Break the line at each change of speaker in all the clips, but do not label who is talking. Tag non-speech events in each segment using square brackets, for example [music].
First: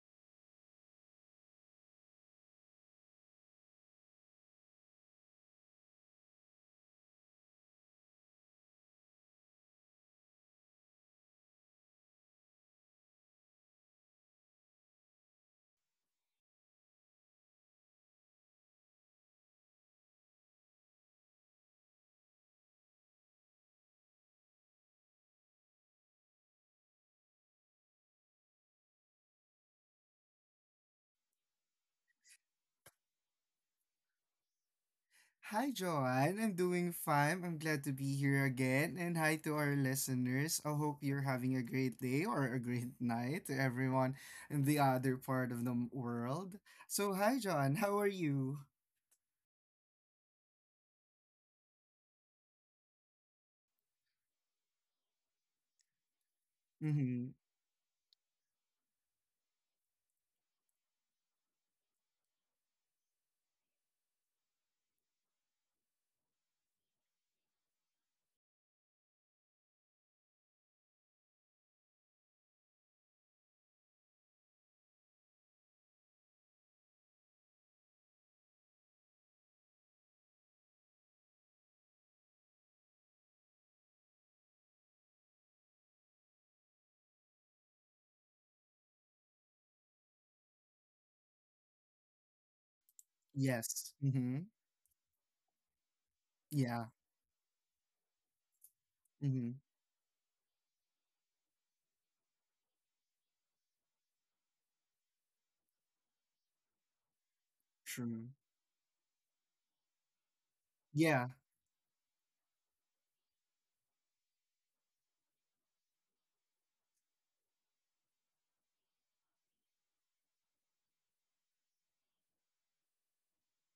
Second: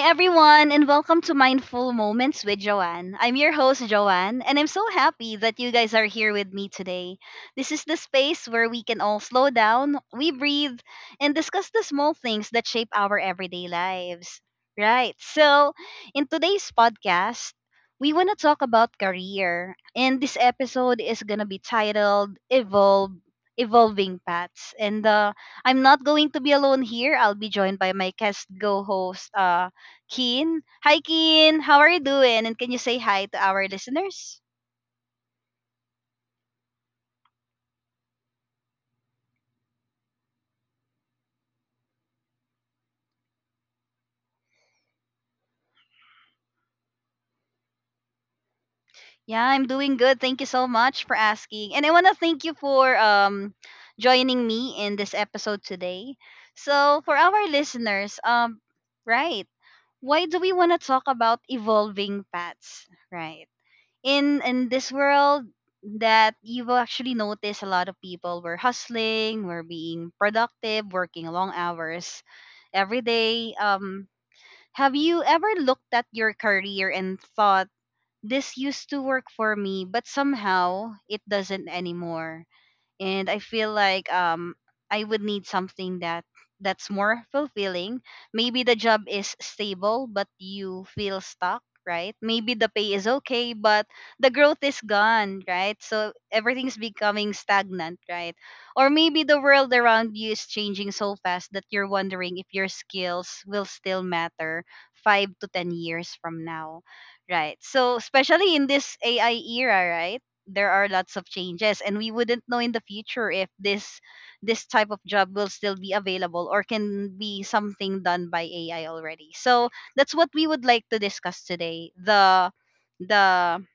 everyone, and welcome to Mindful Moments with Joanne. I'm your host, Joanne, and I'm so happy that you guys are here with me today. This is the space where we can all slow down, we breathe, and discuss the small things that shape our everyday lives. Right, so in today's podcast, we want to talk about career, and this episode is going to be titled Evolve. Evolving Paths. And I'm not going to be alone here. I'll be joined by my guest co host, Keen. Hi, Keen. How are you doing? And can you say hi to our listeners?
Hi, Joanne. I'm doing fine. I'm glad to be here again. And hi to our listeners. I hope you're having a great day or a great [laughs] night to everyone in the other part of the world. So, hi, Joanne. How are you?
Yeah, I'm doing good. Thank you so much for asking. And I want to thank you for joining me in this episode today. So, for
Mm-hmm.
our listeners, right. Why do we want to talk about evolving paths, right? In this world that you will actually notice a lot of people were hustling, were being productive, working long hours every day. Have you ever looked at your career and thought, this used to work for me, but somehow it doesn't anymore? And I feel like I would need something that's more fulfilling. Maybe the job is stable but you feel stuck, right? Maybe the pay is okay but
Yes.
the
Mm-hmm.
growth is gone, right? So everything's
Yeah.
becoming stagnant, right? Or maybe the
Mm-hmm.
world around you is changing so fast that you're wondering if your skills will still matter 5 to 10 years from now. Right. So
True.
especially in this AI era, right? There are lots of
Yeah.
changes and we wouldn't know in the future if this type of job will still be available or can be something done by AI already. So that's what we would like to discuss today. The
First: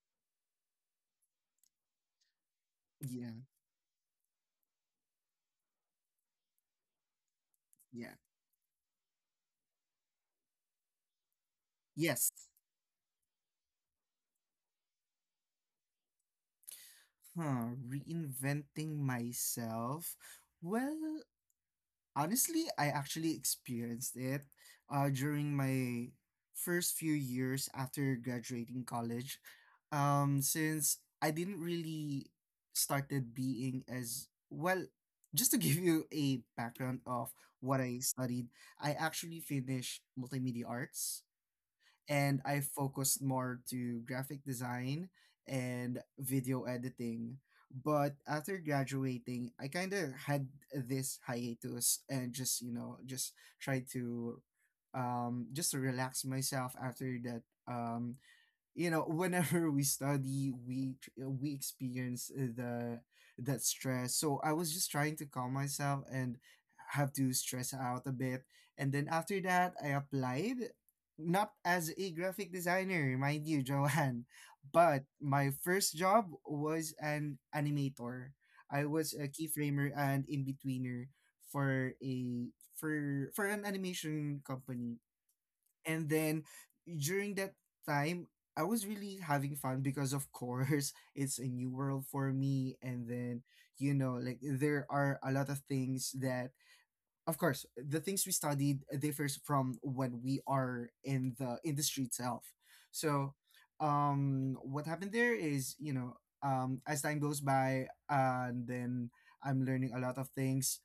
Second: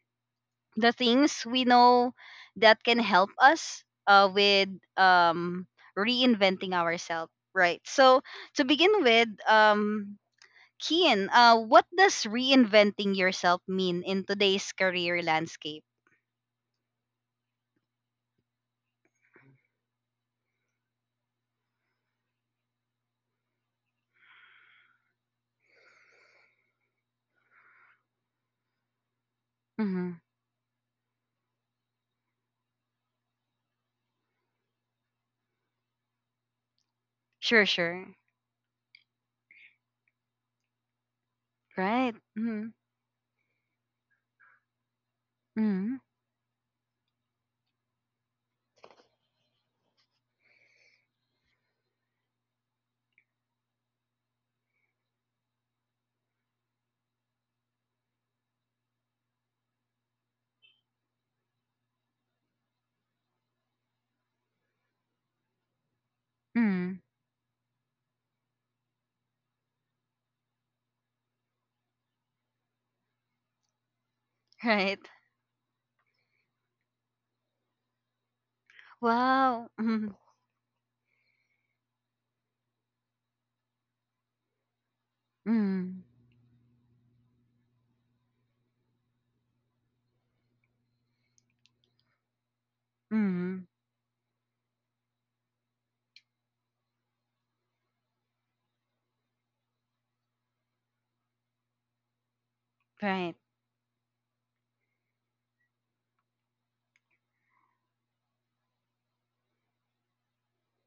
the things we know that can help
Yeah.
us with um, reinventing ourselves. Right.
Yeah.
So to begin with, Kian, what does
Yes.
reinventing yourself mean in today's career landscape?
Huh. Reinventing myself. Well, honestly, I actually experienced it during my first few years after graduating college.
Mm-hmm.
Since I didn't really started being as well, just to give you a background of
Sure,
what I
sure.
studied, I actually finished multimedia arts
Right.
and I
Mm.
focused more to graphic design
Mm.
and video editing. But after graduating, I kind of had this hiatus and just tried to just to relax myself after that whenever we study, we experience the that stress, so I was just trying to calm myself and
Mm.
have to stress out a bit. And then after that I applied, not as a graphic designer, mind you, [laughs] Joanne, but
Right.
my first job was an animator. I was a
Wow.
keyframer
Mm.
and in-betweener for a for for an animation company.
Mm.
And then during that time, I was really having fun because, of course, [laughs] it's a new world for me. And then,
Mm.
like, there are a lot of things that, of course, the things we studied differs from when we are in the industry itself.
Right.
So, what happened there is, as time goes by, and then I'm learning a lot of things,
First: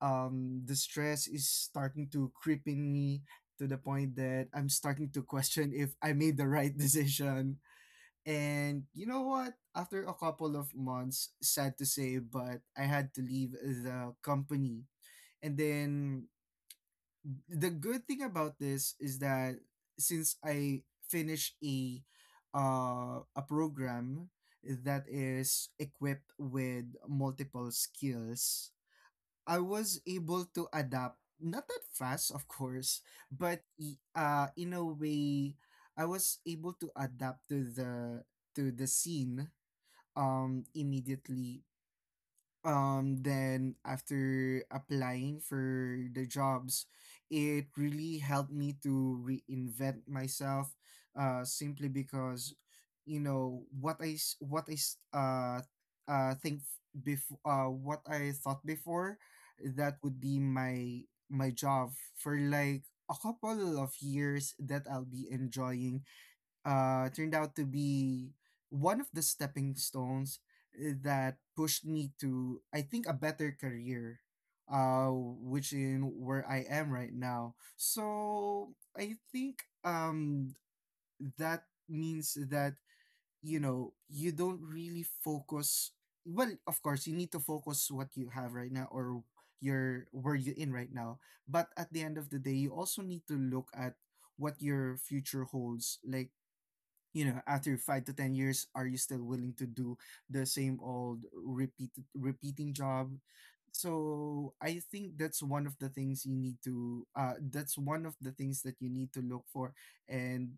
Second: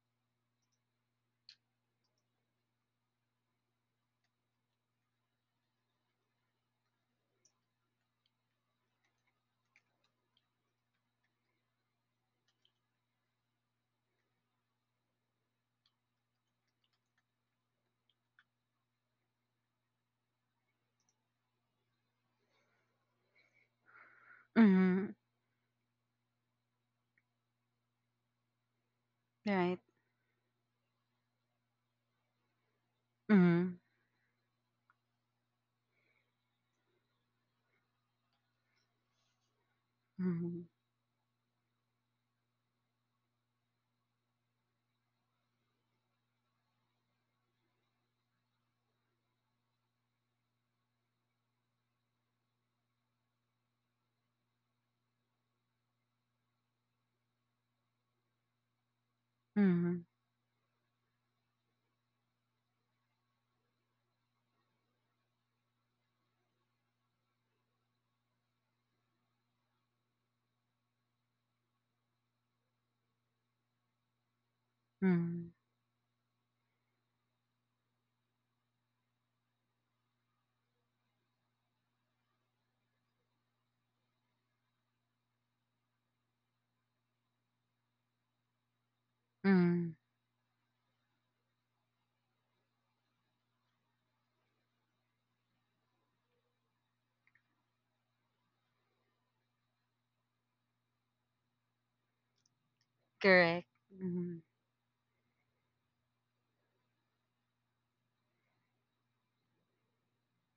the stress is starting to creep in me, to the point that I'm starting to question if I made the right [laughs] decision. And you know what? After a couple of months, sad to say, but I had to leave the company. And then the good thing about this is that, since I finished a program that
Mm.
is equipped with multiple skills, I
Right.
was able to adapt, not that fast, of course, but
Mm.
in a way, I was able to adapt to the scene
Mm.
immediately. Then, after applying for the jobs, it really helped me to reinvent myself, simply because, you know what i s- what i s- uh think before what I thought before, that
Mm.
would be my job for like a couple of years that I'll be enjoying, turned out to be one of the stepping stones that pushed me to, I think, a better career,
Mm.
which in where I am right now. So I think that means that, you don't really focus. Well, of course, you need to focus what you have right now, or
Mm.
your where you in right now. But at the end of the day, you also need to look at what your future holds. Like, after 5 to 10 years, are you still willing to do the same old repeating job?
Correct. Mm.
So I think that's one of the things you need to that's one of the things that you need to look for, and,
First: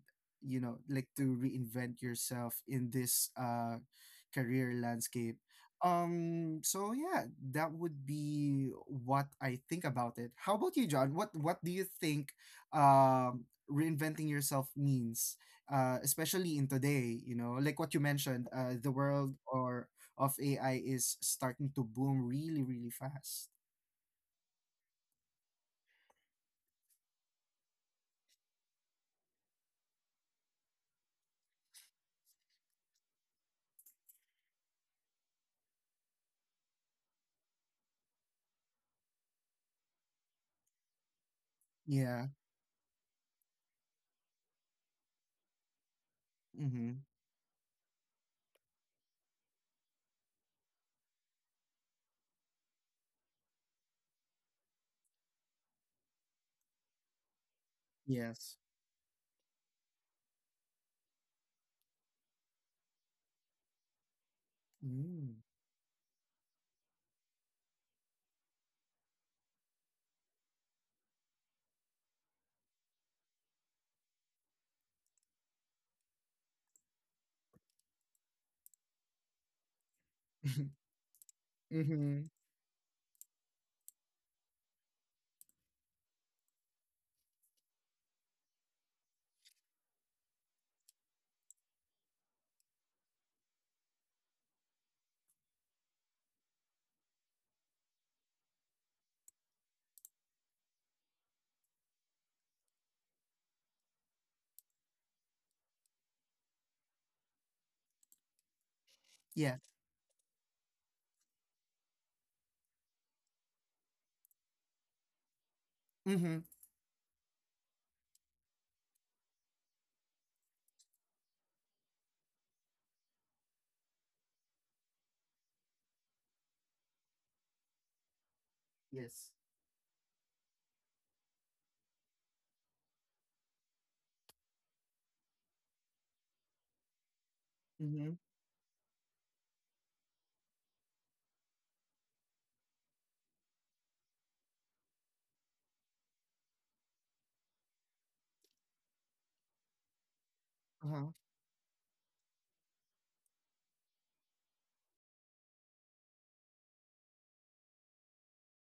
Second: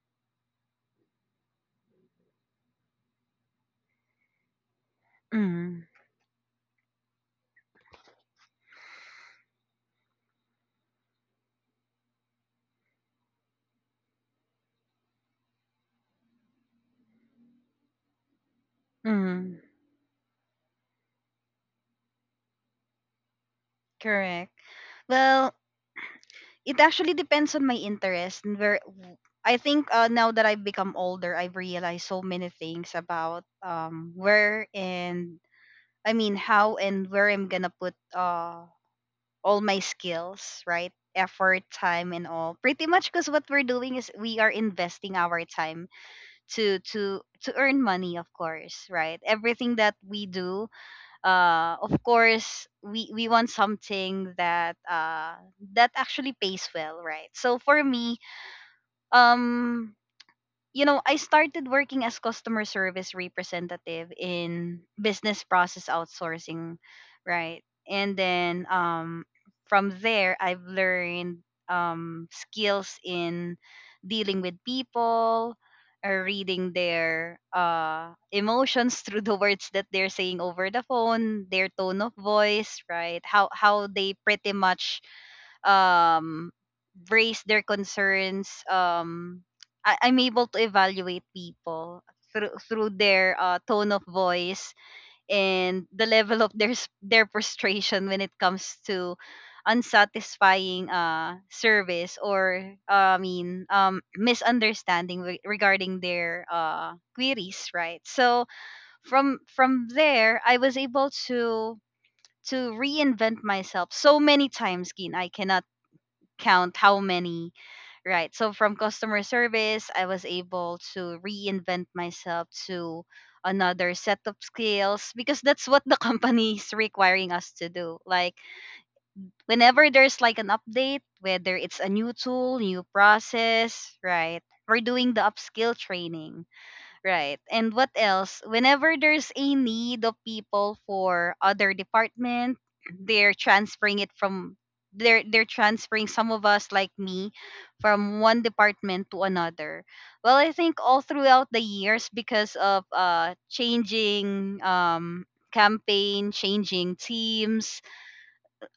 like, to reinvent yourself in this career landscape.
Mm.
So yeah, that would be what I think about it. How about you, John? What do you think um reinventing yourself means, especially in today, like what you mentioned, the world
Mm.
or of AI is starting to boom really, really fast.
Correct. Well, it actually depends on my interest and where I think, now that I've become older, I've realized so many things about where and I mean how and where I'm gonna put all my skills, right? Effort, time,
Yeah.
and all. Pretty much because what we're doing is we are investing our time to
Mm-hmm.
to to earn money, of course, right? Everything that we do, of course, we want something that that actually pays well, right? So for me,
Yes.
um, you know, I started working as customer service representative in
Mm.
business process outsourcing, right? And then, from there, I've learned skills in dealing with people, or reading their emotions [laughs] through the words that they're saying over the
[laughs]
phone, their tone of
Mm-hmm.
voice, right? How they pretty much um raise their concerns. I'm able to evaluate people through their tone of voice and the level of their their frustration when it comes to unsatisfying service or misunderstanding regarding their queries, right? So from
Yeah.
from there I was able to reinvent myself so many times, Kin. I cannot
Mm-hmm.
count how many, right? So from customer service, I was able to reinvent myself to another set of skills because that's what the [laughs] company is requiring us to do. Like
Yes.
whenever there's like an update, whether it's a new tool, new process, right? We're doing the upskill training. Right. And what
Mm-hmm.
else? Whenever there's a need of people for other department, they're transferring it from they're transferring some of us like me from one department to another. Well, I think all
Uh-huh.
throughout the years because of changing campaign, changing teams,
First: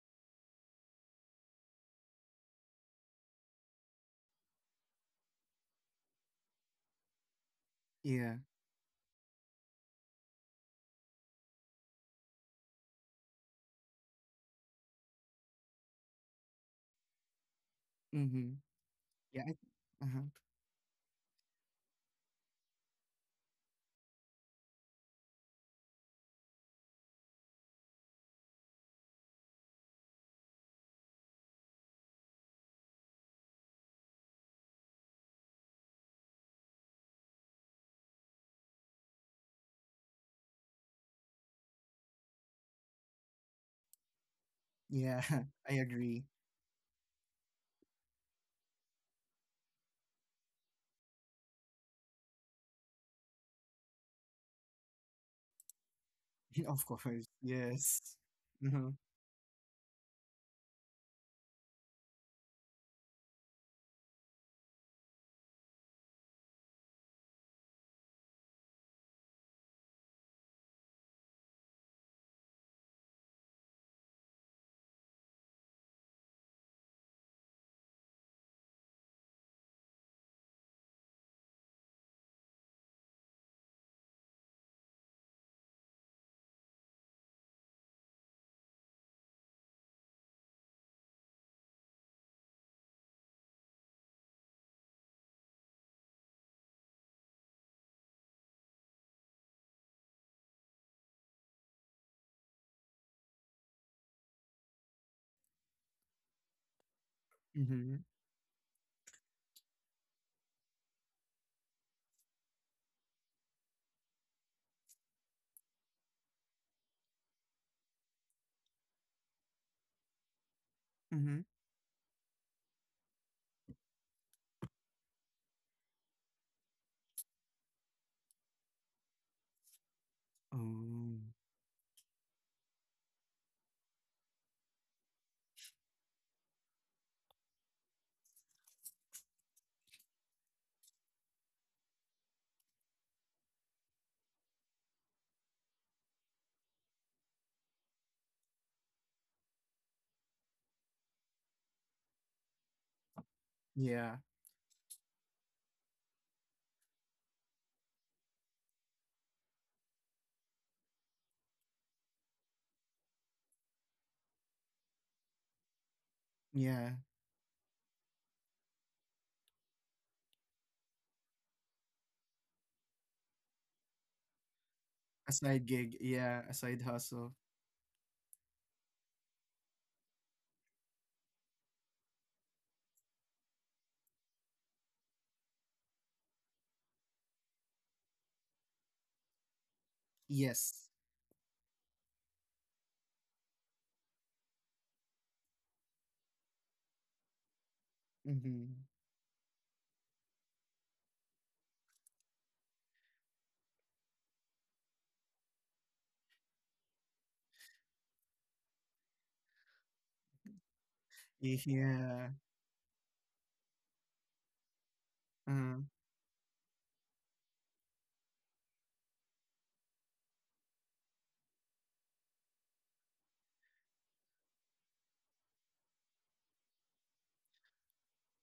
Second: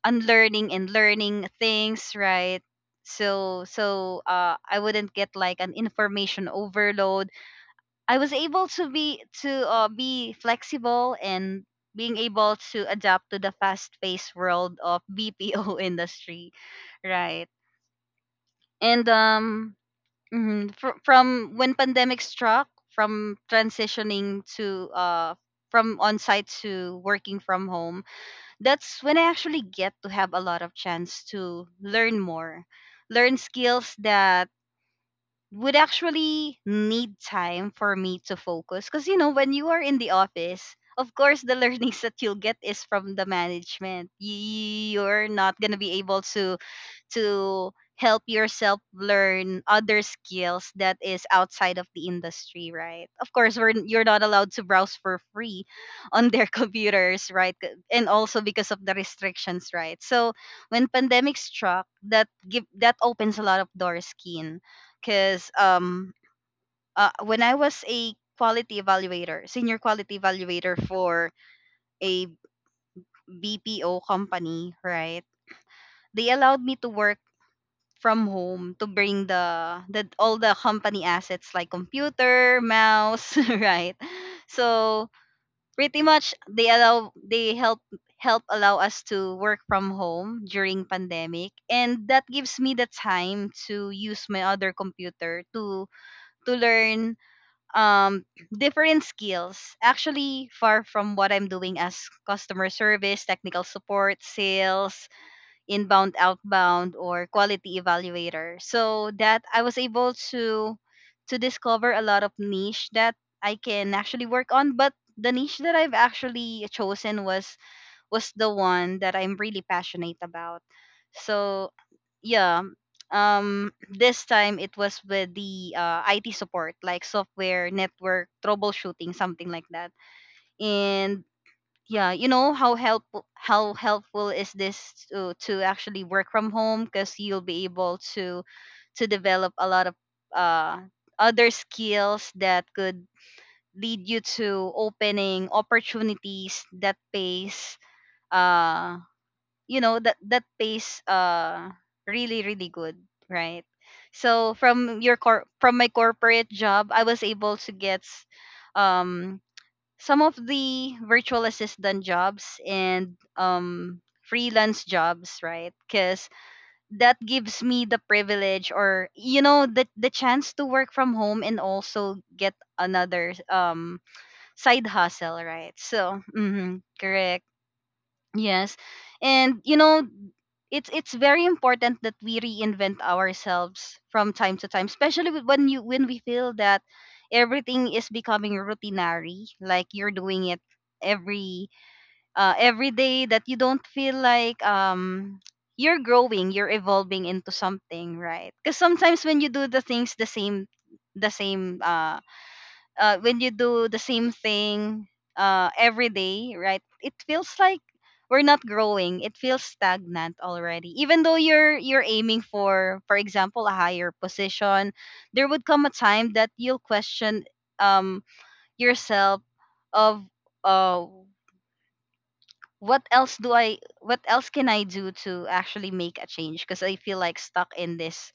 unlearning and learning things, right? So I wouldn't get like an information overload. I was
Yeah.
able to be flexible and being able to adapt to the fast-paced world of [laughs] BPO industry, right?
Mm-hmm.
And
Yeah. Uh-huh.
from when pandemic struck, from transitioning to from on-site to working from home, that's when I actually get to have a lot of chance to learn more, learn skills that would actually need time for me to focus, because you know, when you are in the office, of course the [laughs] learnings that you'll get is from the management.
Yeah.
You're not
[laughs] I
going to be
agree.
able to help yourself learn other skills that is outside of the industry, right? Of course you're not allowed to browse for free on their [laughs]
[laughs] Of course.
computers, right?
Yes.
And also because of
Mm-hmm.
the restrictions, right? So when pandemic struck, that opens a lot of doors, Keen, because when I was a quality evaluator, senior quality evaluator for a BPO company, right, they allowed me to work from home, to bring the all the company assets like computer, mouse, [laughs] right? So pretty much they allow they help help allow us to work from home during pandemic, and that gives me the time to use my other computer to learn um different skills actually far from what I'm doing as customer service, technical support, sales, inbound, outbound, or quality
Mm-hmm.
evaluator. So that I was able to discover a lot of niche that I can actually work on. But the niche that I've actually chosen was the one that I'm really passionate about.
Mm-hmm.
So yeah, um, [clears throat] this time it was with the IT support, like software network troubleshooting, something like that.
Oh.
And yeah, you know how help how helpful is this, to actually work from home, because you'll be able to develop a lot of uh, other skills that could lead you to opening opportunities that pays uh you know that that pays really really good, right?
Yeah.
So from my corporate job I was able to get um some of the virtual assistant jobs and freelance jobs, right? Because
Yeah.
that gives me the privilege, or you know, the chance to work from home and also get another side
A
hustle,
side
right?
gig.
So
Yeah. A
mm-hmm,
side hustle.
correct. Yes. And you know, it's very important that we reinvent ourselves from time to time, especially when you when we feel that everything is becoming routinary, like you're doing it
Yes.
every every day, that you don't feel like you're growing, you're evolving into something, right?
Mm-hmm.
Cuz sometimes when you do the things the same when you do the same thing every day, right? It feels like we're not growing. It feels stagnant already. Even though you're
Yeah.
aiming for example, a higher position, there
Uh,
would come a time that you'll question um, yourself of uh, what else can I do to actually make a change? Because I feel like stuck in this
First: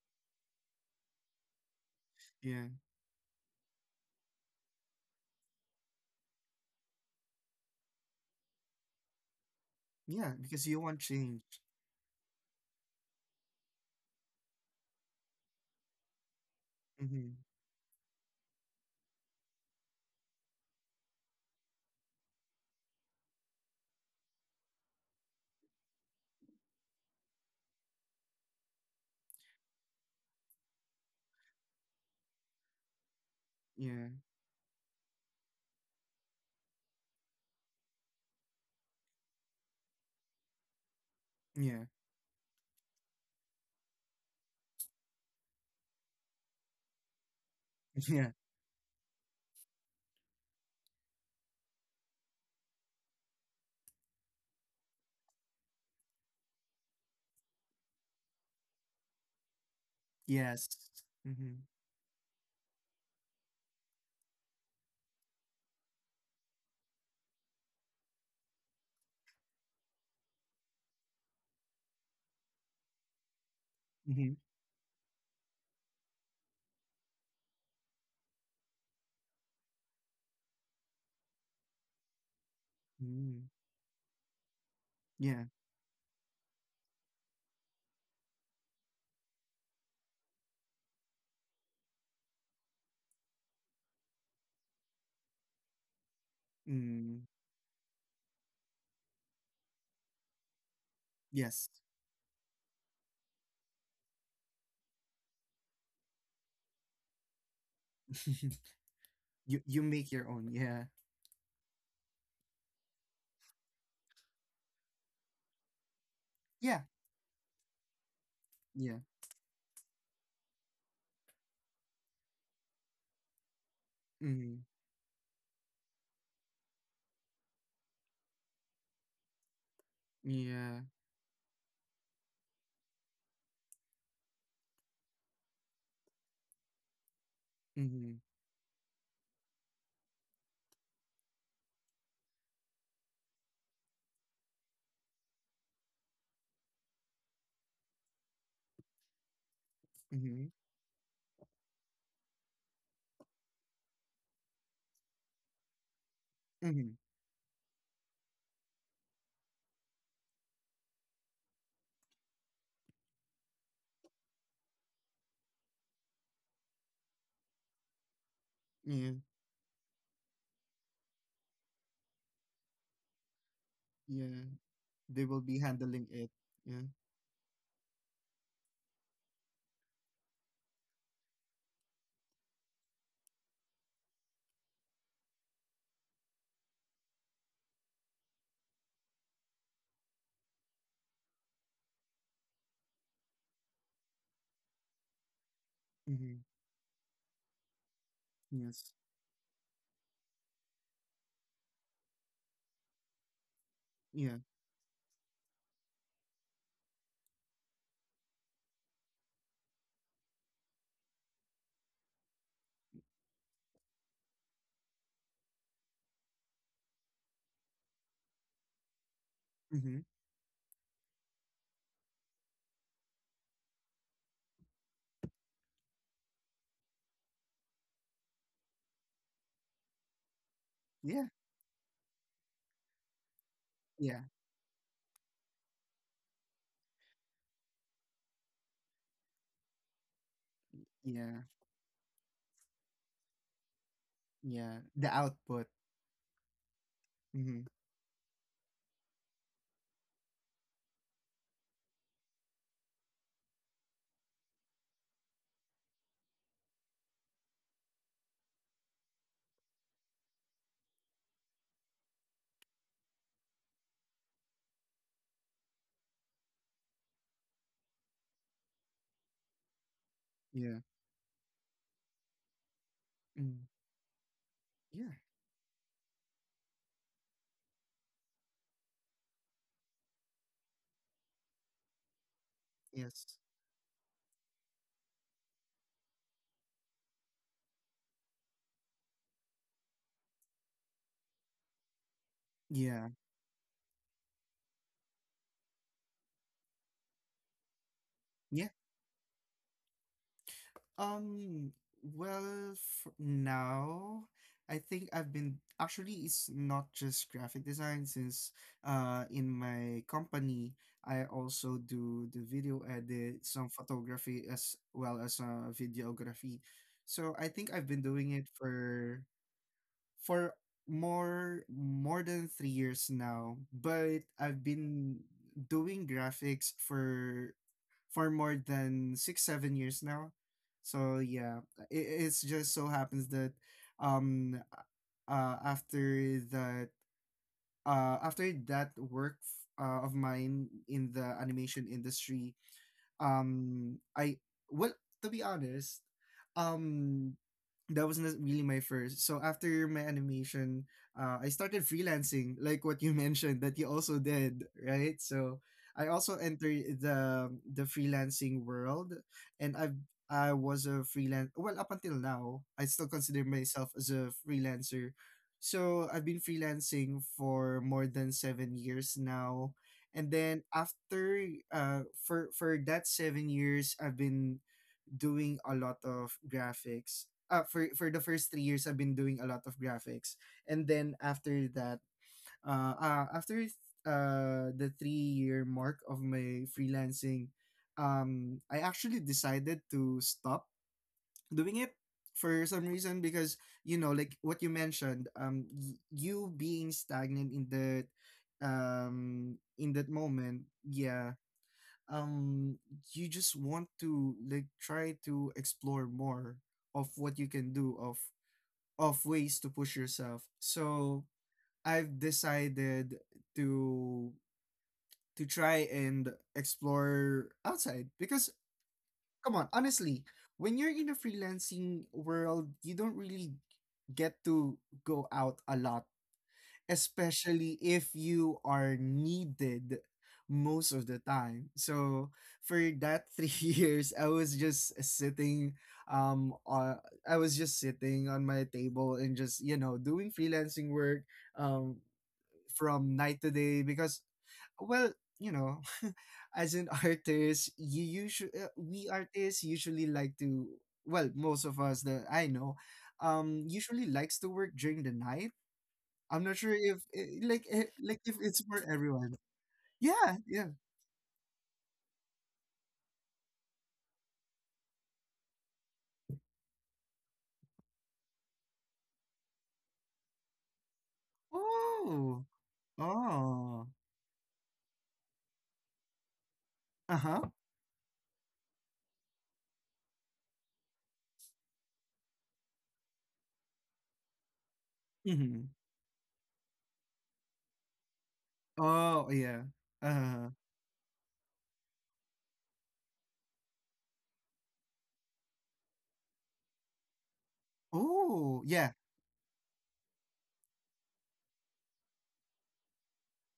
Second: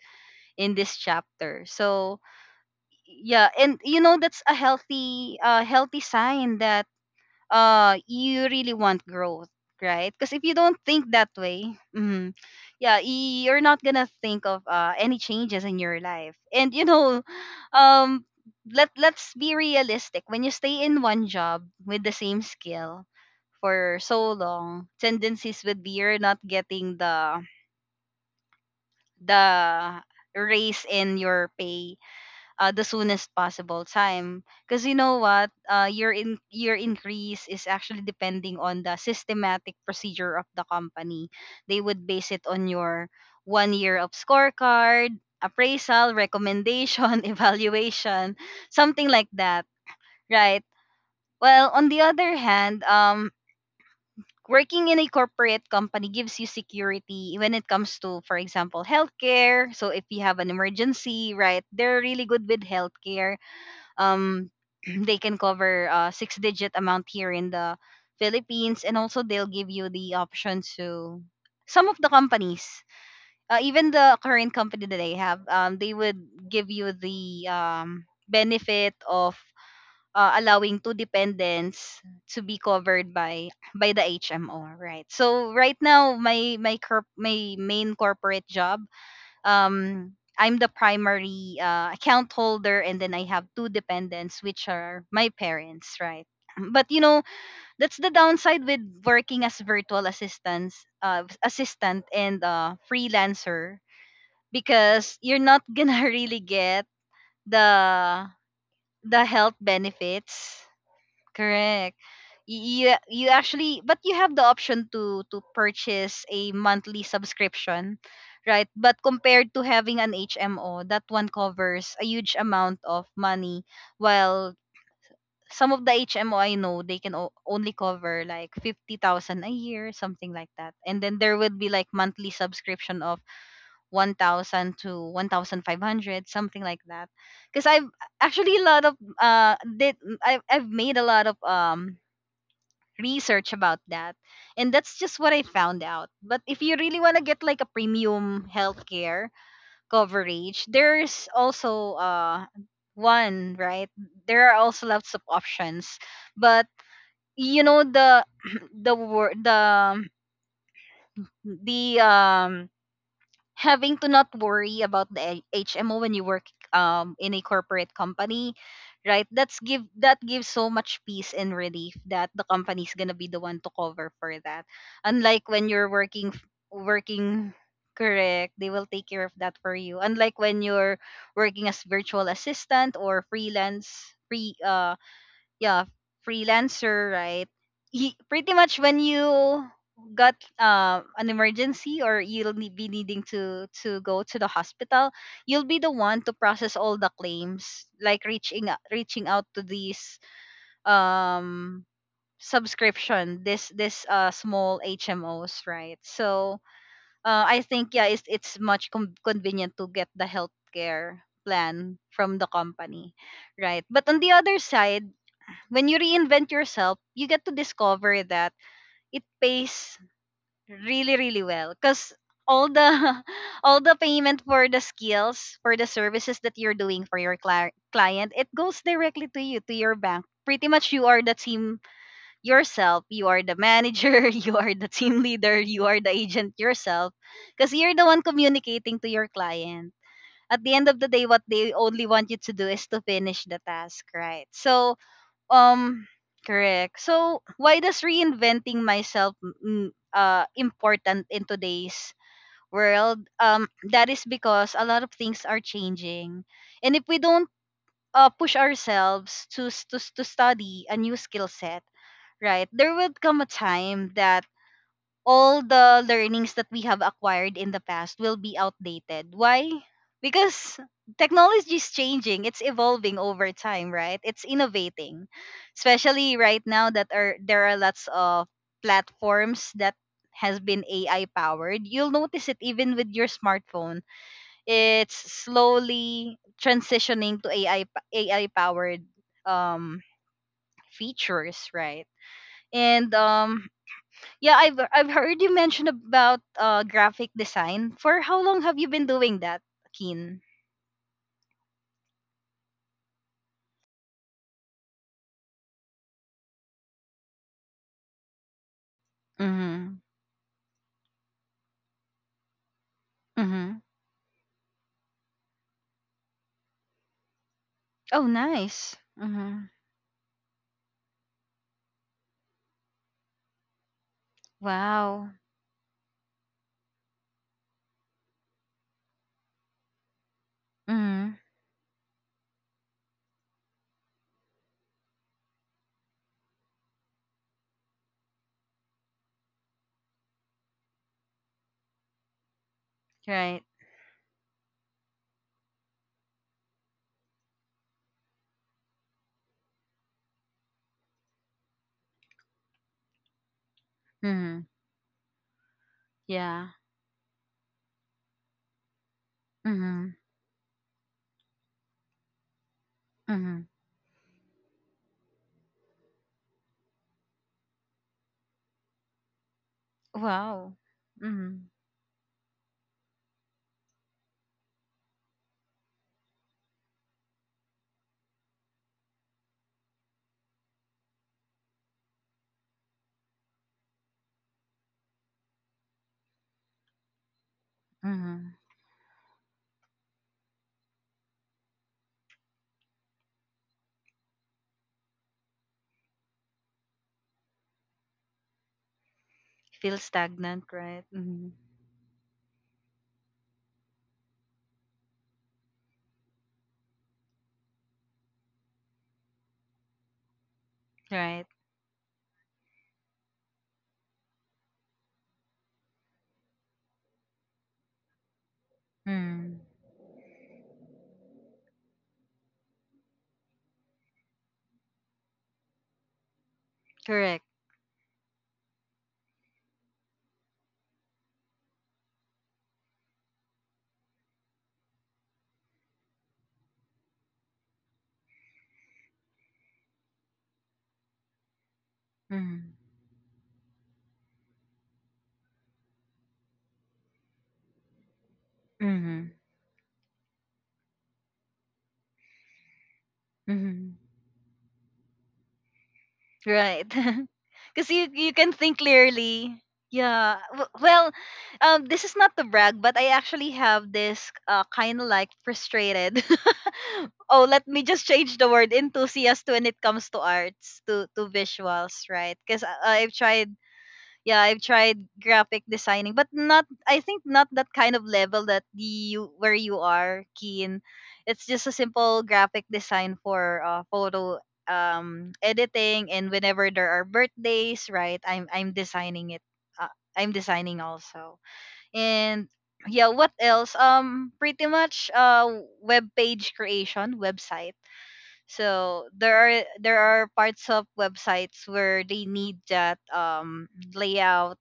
in this chapter. So
yeah.
yeah, and you know, that's a healthy healthy sign that you really want growth, right? Because
Yeah.
if you
Because
don't
you want
think that
change.
way, mhm, yeah, you're not gonna think of any changes in your life. And you know,
Mm-hmm.
um let let's be realistic, when you stay in one job with the same skill for so long, tendencies would be you're not getting the raise in your pay the soonest possible
Yeah.
time, because you know what, your increase is actually depending on the systematic procedure of the company. They
Yeah.
would base it on your 1 year of scorecard, appraisal, recommendation, [laughs]
[laughs]
evaluation,
Yeah.
something like that, right? Well, on the other hand, working in a corporate company gives you security when it comes to, for example, healthcare. So if you have an
Yes.
emergency, right,
Mm-hmm.
they're really good with healthcare. um [clears throat] they can cover a six digit amount here in the Philippines. And also they'll give you the option to, some of the companies, even the
Mm-hmm.
current company that I have, they would give you the benefit of allowing two dependents to be covered
Mm-hmm.
by the HMO, right?
Yeah.
So right now my my main corporate job, um I'm the primary account holder, and then I have two dependents, which are my parents, right? [clears throat] But you know,
Mm.
that's the downside with working as
Yes.
assistant and freelancer, because you're not gonna [laughs] really get the
[laughs]
the health
You make your own.
benefits.
Yeah.
Correct. You, you actually, but you have the option to purchase a
Yeah.
monthly subscription, right? But
Yeah.
compared to having an HMO, that one covers a huge amount of money, while
Mm-hmm.
some of the HMO I know, they can only cover like 50,000 a year, something like that.
Yeah.
And then there would be like monthly subscription of 1,000 to 1,500 something like that. Cuz I've
Mm-hmm.
actually a lot of I've made a lot of research about that. And that's just what I found out. But if you really want to get like a premium healthcare
Mm-hmm.
coverage, there's also one, right? There are also lots of options. But
Mm-hmm.
you know the [clears throat] the wor- the having to not worry about the HMO when you work in a corporate company,
Yeah.
right? That gives so much peace and relief that the company's gonna be the one to cover for
Yeah.
that.
They will
Unlike
be
when you're
handling
working
it.
f-
Yeah.
working correct, they will take care of that for you. Unlike when you're working as virtual assistant or yeah, freelancer, right? He, pretty much when you got an emergency or you'll be needing to go to the hospital, you'll be the one to
Mm-hmm.
process all the claims, like
Yes.
reaching out to these um subscription, this
Yeah.
small HMOs, right? So I think yeah, it's much convenient to get the healthcare plan from the company, right? But on the other side, when you reinvent yourself, you get to discover that it pays
Mm-hmm.
really, really well. Cause all the [laughs] all the payment for the skills, for the services that you're doing for your client, it goes directly to you, to your bank. Pretty much you are
Yeah.
the team yourself, you are the
Yeah.
manager. [laughs] You are the team leader, you are the agent yourself, because you're the one communicating to your client. At the end of the day, what
Yeah.
they only want you to do is to finish the task, right?
Yeah.
So
The output.
um, correct. So,
Mm-hmm.
why does reinventing myself important in today's world? That is because a lot of things are changing, and if we don't push ourselves to study a new skill set, right? There will come a time that all the learnings that we have acquired in the past will be outdated. Why? Because
Yeah.
technology is changing, it's evolving over
Mm.
time, right? It's
Yeah.
innovating. Especially right now that are there are lots of platforms that has been AI powered. You'll notice it even with your
Yes.
smartphone. It's slowly transitioning to AI powered um features, right? And
Yeah.
yeah, I've heard you mention about graphic design. For how long have
Yeah.
you been doing that, Keen?
Um, well, for now, I think I've been actually, it's not just graphic design, since in
Mhm.
my company I also do the video edit, some
Mhm.
photography, as well as videography. So I think I've been
Oh,
doing it
nice.
for
Mhm.
for more than 3 years now, but I've
Wow.
been doing graphics for more than six, 7 years now. So
Mhm.
yeah, it's just so happens that um uh after that after that work, of mine in the animation industry,
Right.
I well, to be honest, um, that wasn't really my first. So after my animation, I started freelancing, like what you [laughs] mentioned that you also
Mhm.
did, right? So I also
Yeah.
entered the freelancing world, and
Mhm.
I was a freelance. Well, up until now, I still consider
Mhm.
myself as a freelancer. So I've been freelancing for more than 7 years now, and then
Wow.
after
Mhm.
for that 7 years I've been doing a lot of graphics, for the first 3 years I've been doing a lot of graphics, and then after the 3 year mark of my freelancing,
Mhm.
I actually decided to stop doing it for some reason, because, like what you mentioned, you being stagnant in that,
Feel
in that moment,
stagnant, right?
yeah.
Mhm.
um you just want to, like, try to explore more of what you can do, of ways to push yourself. So
Right.
I've decided to try and explore outside, because
Mhm.
come on, honestly, when you're in a freelancing world, you don't really get to go out a lot,
Correct.
especially if you are needed most of the time. So for that [laughs] 3 years, um, uh, I was just sitting on my table and just, doing freelancing work, um,
Mhm.
from night to day, because, well, you know [laughs] as an artist you usually, we
Mhm.
artists usually like to well, most of us that I know
Mhm.
usually likes to work during the night. I'm not sure
Right.
if,
[laughs] Because you,
like,
you
if
can
it's
think
for everyone.
clearly. Yeah.
Yeah,
W-
yeah.
Well, this is not to brag, but I actually have this kind of like frustrated. [laughs] Oh, let me just change the word enthusiast when it comes to arts, to visuals, right? Because
Oh,
I've tried,
oh.
yeah, I've tried graphic designing, but not, I think not that kind
Uh-huh.
of level that the you where you are, Keen. It's just a simple graphic design for photo editing, and
Mm-hmm.
whenever there are birthdays, right, I'm designing it. uh,
Oh,
I'm
yeah.
designing
Uh-huh.
also, and yeah, what else? Pretty much web page creation, website. So there
Oh,
are,
yeah,
there are parts of websites where they need that layout,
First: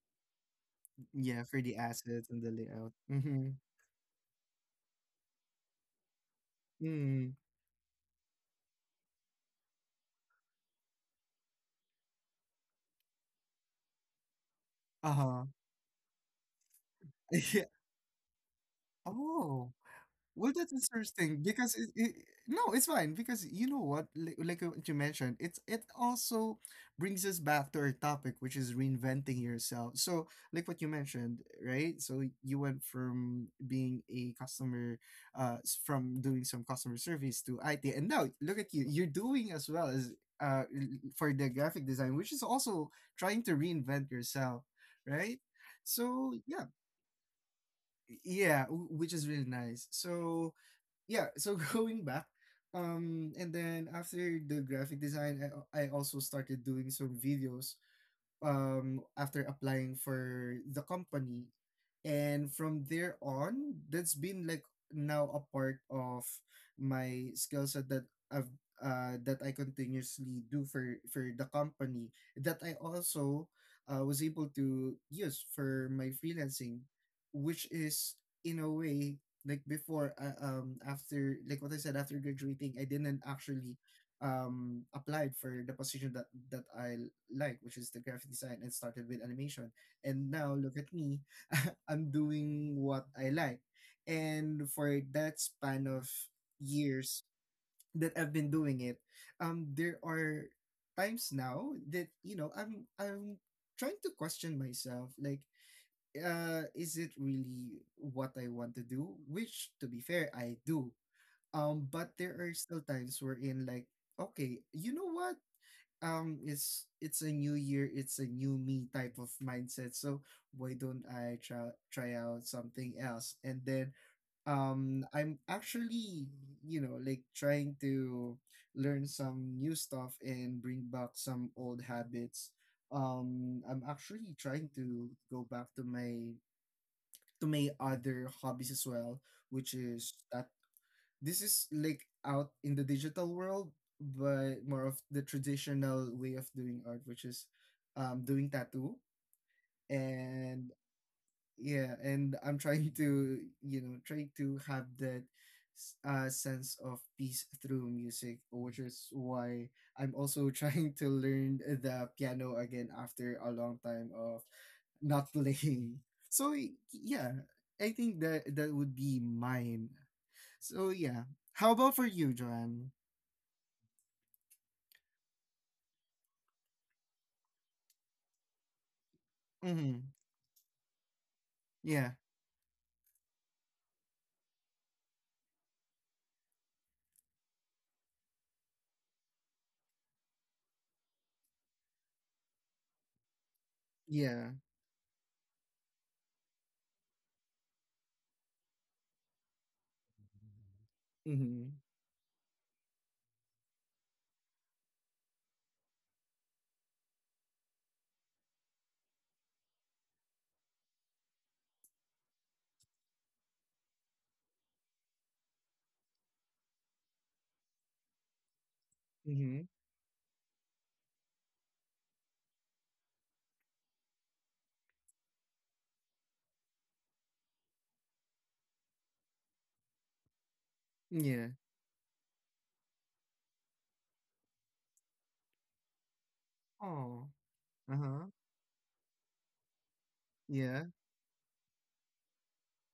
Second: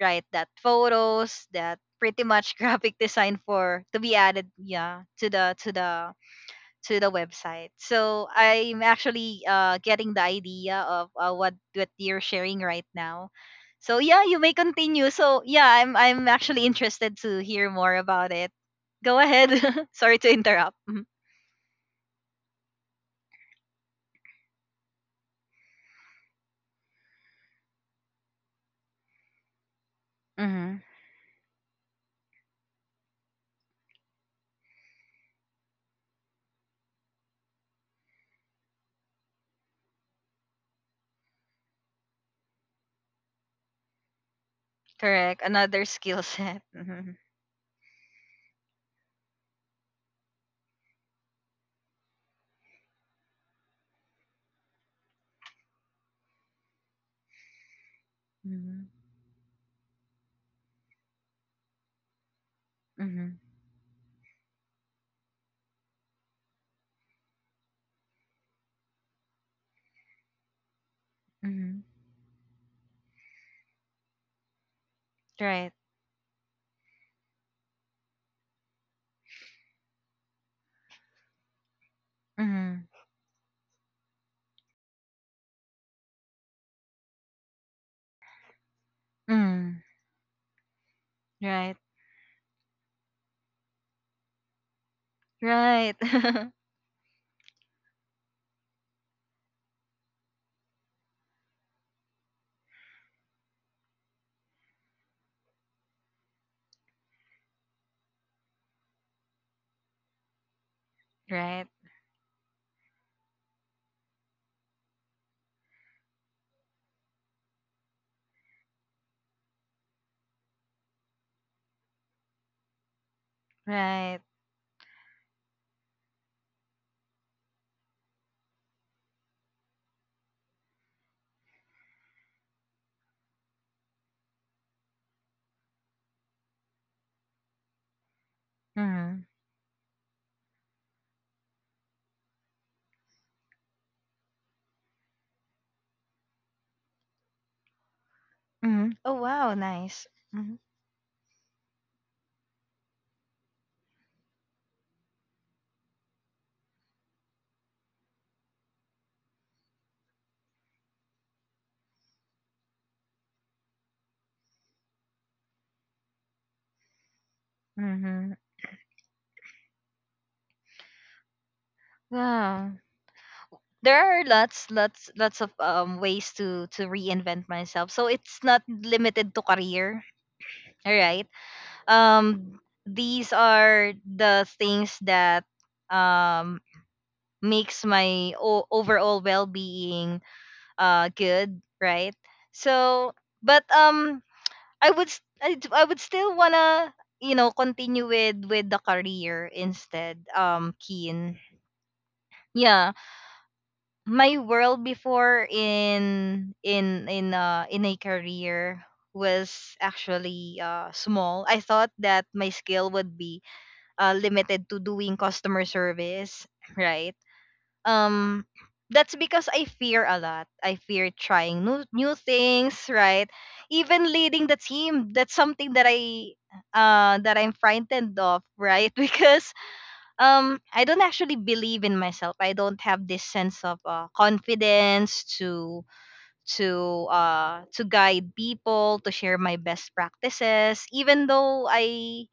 right, that photos,
yeah, for
that
the
pretty
assets and
much
the
[laughs] graphic
layout.
design
Mm-hmm.
for to be added, yeah, to the to the to the
Mm.
website. So I'm actually getting the idea of what you're sharing right now. So yeah, you may continue. So yeah,
Uh-huh.
I'm actually interested to hear
[laughs]
more
Yeah.
about it. Go ahead. [laughs]
Oh.
Sorry to interrupt.
Well,
Mm.
that's interesting because no, it's fine, because you know what, like, what you mentioned, it also brings us back to our topic, which is reinventing yourself.
Mm-hmm.
So, like what you mentioned, right? So you went from being from doing some customer service to IT, and now look at you, you're doing as well as for the graphic design, which is also trying to reinvent yourself,
Correct,
right?
another skill
So
set. [laughs]
yeah,
Mhm.
yeah, which is really nice. So yeah, so [laughs] going back, and then after the graphic design, I also started doing some videos,
Mhm.
after applying for the company. And from there
Mhm.
on, that's been like now a part of my skill set I've that I continuously do for the
Mhm.
company that I also, was able to use
Right.
for my freelancing, which is, in a way, like before, after, like what I said, after
Mhm.
graduating I didn't actually, applied for the position that I like, which is the graphic design, and started with
Mhm.
animation. And now look at me,
Right.
[laughs] I'm doing what I like. And for that
Right.
span of
[laughs]
years that I've been doing it, there are times now that, I'm trying to question myself, like. Is it really what I want to do? Which, to be fair, I do. But
Right.
there are still times wherein, like, okay, you know what? It's a new year, it's a new me type of mindset. So why don't I try out something else? And then
Right.
I'm actually, like, trying to learn some new stuff and bring back some old habits. I'm actually trying to go back to my other hobbies as well, which is
Mhm.
that this is like out in the digital world, but more of the traditional way of doing art, which is doing tattoo.
Mhm. Oh wow,
And
nice. Mhm.
yeah, and I'm trying to have that sense of peace through music, which is why I'm also [laughs] trying to learn the piano again after a long time of not [laughs] playing. So yeah, I think that
Mhm.
that would be mine. So yeah. How about for you, Joanne?
Wow. There are lots of ways to reinvent myself. So it's not limited to
Mm-hmm.
career. All right.
Yeah.
Um these are the things that um makes my overall well-being good, right? So but
Yeah.
I would I would still wanna, you know, continue with the career instead.
Mm-hmm.
Keen. Yeah, my world before in a career was actually small. I thought that my skill would be limited to doing customer service, right? um
Mm-hmm.
that's because I fear a lot. I fear trying new new things, right? Even leading the team, that's something that I, that I'm frightened of, right? [laughs] Because I
Yeah.
don't actually believe in myself. I don't have this sense of confidence to,
Oh. Uh-huh.
to guide people, to share my best
Yeah.
practices, even though I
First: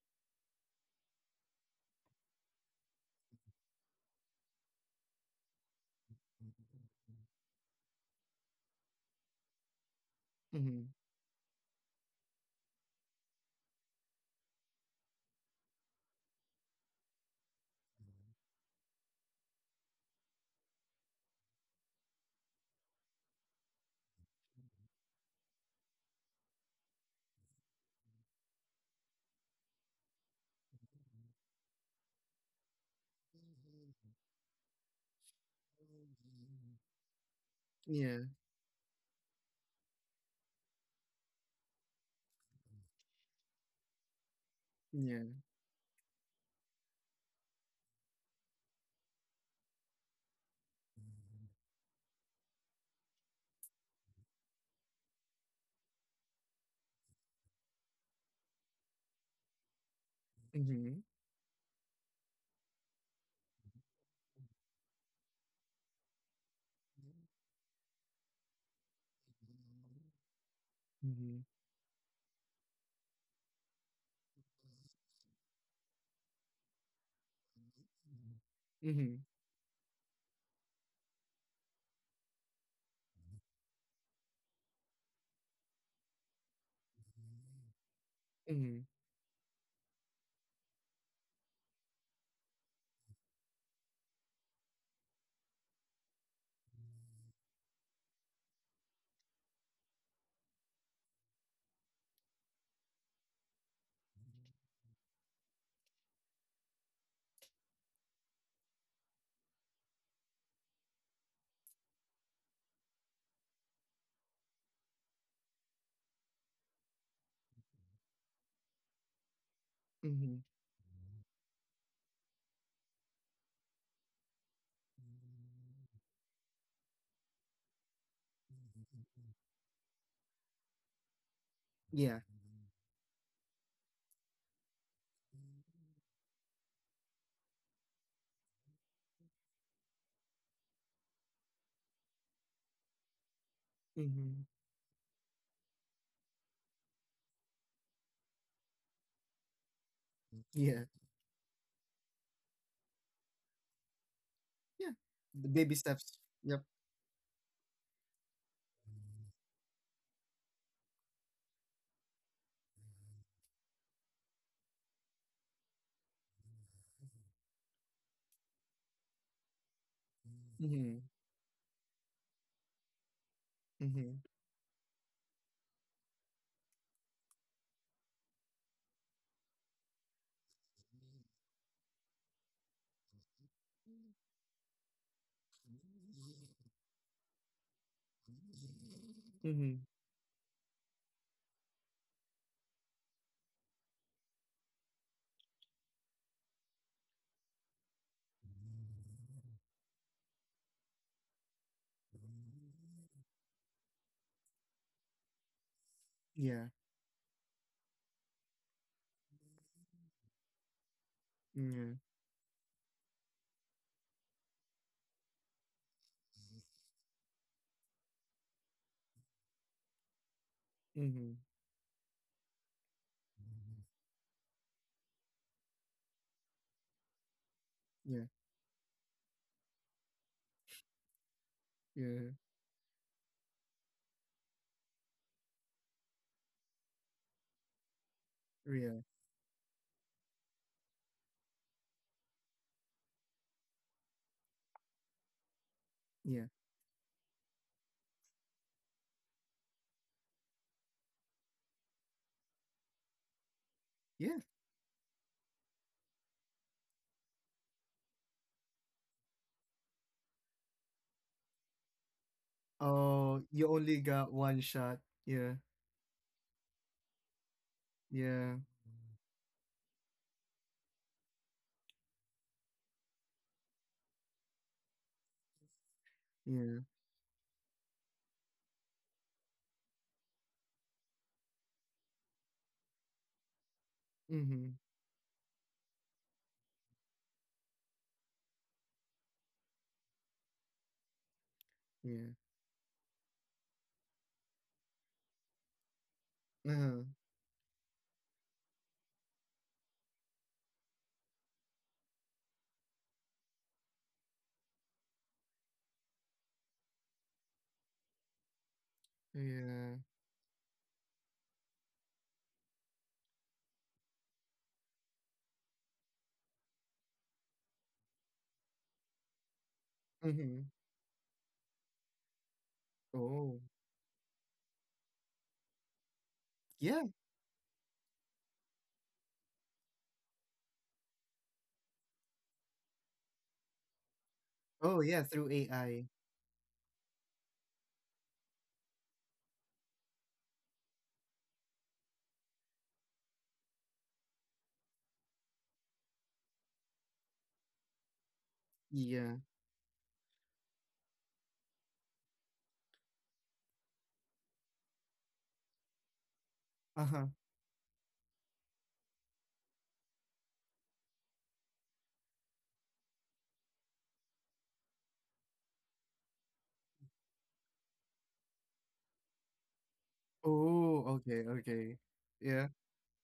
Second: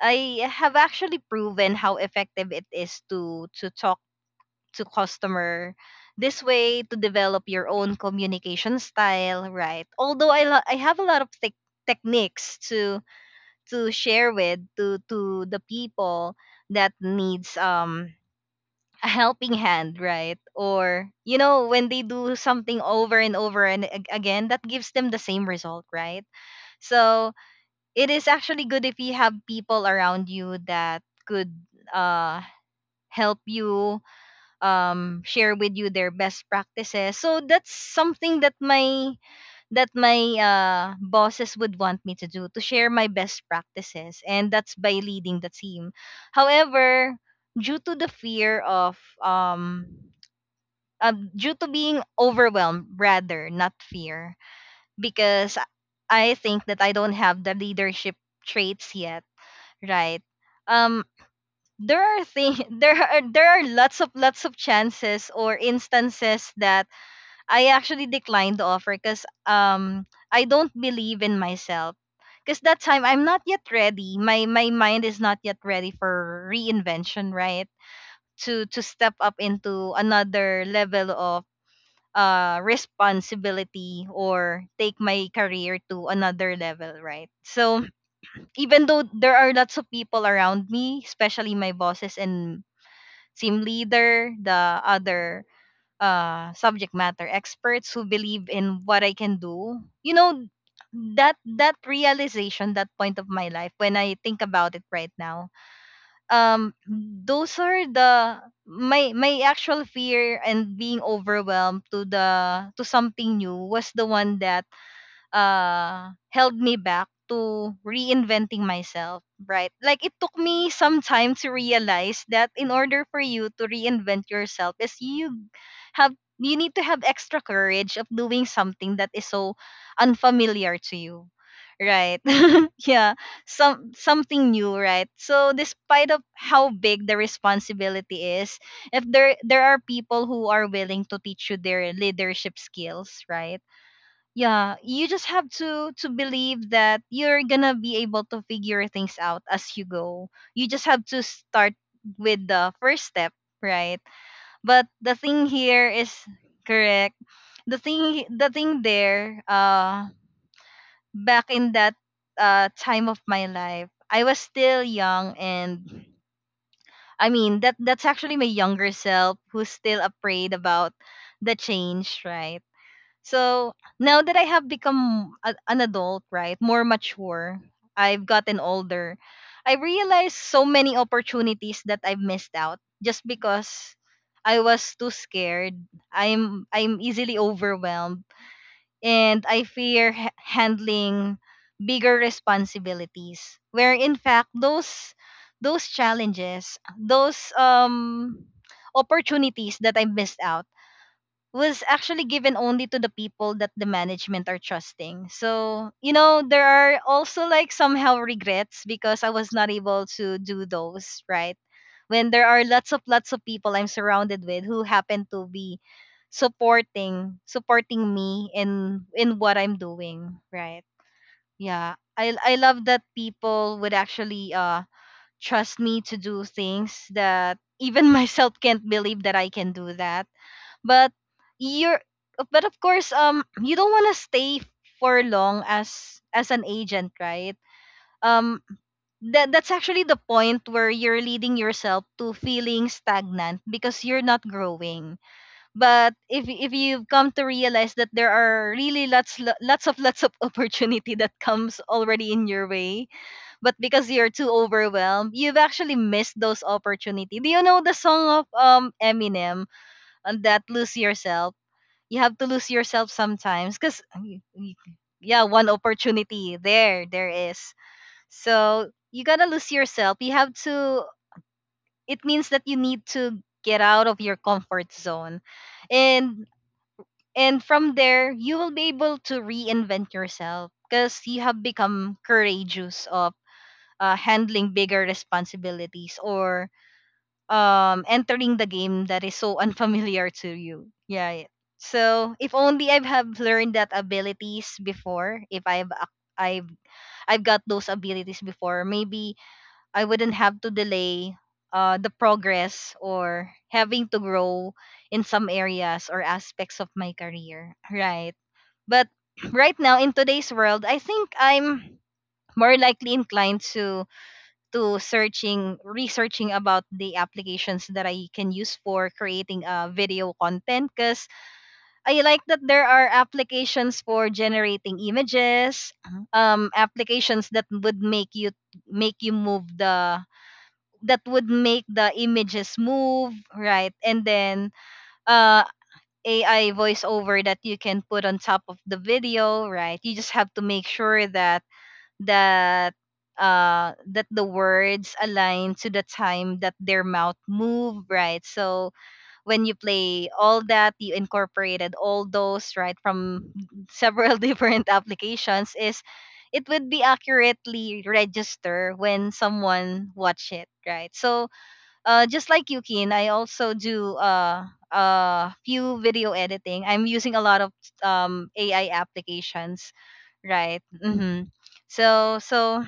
I have actually proven how effective it is to talk to customer. This way to develop your own communication style, right? Although I
Mm-hmm.
have a lot of techniques to share with, to the people that needs a helping hand, right? Or, you know, when they do something over and over and again, that gives them the same result, right? So it is actually good if you have people around you that could uh help you share with you their best practices. So that's
Yeah.
something that my, that my bosses would want me to do, to share my best practices, and that's by
Yeah.
leading the team. However, due to the fear of um due to being overwhelmed, rather, not fear, because I think that I don't have the leadership traits yet, right?
Mm-hmm.
um there are things, [laughs] there are, there are lots of chances or instances that I actually declined the offer because I don't
Mm-hmm.
believe in myself. Because that time I'm not yet ready. My mind is not yet ready for reinvention, right? To
Mm-hmm.
step up into another level of responsibility or take my career to another level, right? So
Mm-hmm.
even though there are lots of people around me, especially my bosses and team leader, the other subject matter experts who believe in what I can do. You know, that that realization, that point of my life, when I think about it right now, those are the my my actual fear, and being overwhelmed to the, to something new was the one that held me back to reinventing myself, right? Like
Mm-hmm.
it took me some time to realize that in order for you to reinvent yourself is you have, you need to have extra courage of doing something that is so unfamiliar to you.
Yeah.
Right. [laughs] Yeah. Some something new, right? So despite of how big the responsibility is, if there, there are people who are willing to teach you their leadership skills, right?
Mm-hmm.
Yeah, you just have to believe that you're gonna be able to figure things out as you go.
Yeah.
You just have to start with the first step, right?
Yeah.
But the
The baby
thing
steps.
here is,
Yep.
correct, the thing, the thing there, back in that time of my life, I was still young, and I mean that that's actually my younger self who's still afraid
Mm-hmm.
about the change, right? So
Mm-hmm.
now that I have become a, an adult, right, more mature, I've gotten older, I realized so many opportunities that I've missed out just because I was too scared. I'm easily overwhelmed and
Mm-hmm.
I fear handling bigger responsibilities. Where in fact those challenges, those opportunities that I missed out was actually given only to the people that the management are trusting. So, you
Yeah.
know, there are also like somehow regrets because I was not able to do those, right?
Yeah.
When there are lots of people I'm surrounded with who happen to be supporting me in what I'm doing, right?
Mm-hmm.
Yeah. I love that people would actually trust me to do things that
Yeah.
even [laughs] myself can't believe that I can do that, but
Yeah.
you're, but of course you don't want to stay for long as an agent, right? um
Yeah.
that that's actually the point where you're leading yourself to feeling stagnant because you're not growing.
Yeah.
But if you've come to realize that there are really lots of [laughs] lots of opportunity that comes already in your way, but
Yeah.
because you're too overwhelmed, you've actually missed those opportunity. Do you know the song of Eminem on that, Lose Yourself? You have to lose yourself
Oh, you only
sometimes
got
because,
one shot. Yeah.
yeah, one opportunity there, there is.
Yeah.
So you gotta lose yourself, you have to, it means that you need to get out of your comfort zone, and
Yeah.
and from there you will be able to reinvent yourself because you have become courageous of
Mhm.
handling bigger responsibilities, or entering the game that is so [laughs] unfamiliar to you. Yeah, yeah.
Yeah.
So if only I have learned that abilities before, if
Uh-huh.
I've got those abilities before, maybe I wouldn't have to delay the progress or having to grow in some areas or aspects of my career, right? But [clears throat]
Yeah.
right now in today's world, I think I'm more likely inclined to searching, researching about the applications that I can use for creating video
Mhm.
content, because I like that there are
Oh.
applications for generating images,
Yeah.
applications that would make you move the that would make the images move, right? And
Oh,
then
yeah, through
uh
AI.
AI voiceover that you can put on top of the video, right? You just have to make sure that that that the words align to the time that their mouth move, right? So
Yeah.
when you play all that, you incorporated all those, right, from several [laughs] different applications, is it would
Uh-huh.
be accurately register when someone watch it, right? So just like you, Keen, I also do a few video editing. I'm using a lot of AI applications,
Oh,
right?
okay.
Hmm.
Okay. Yeah.
So,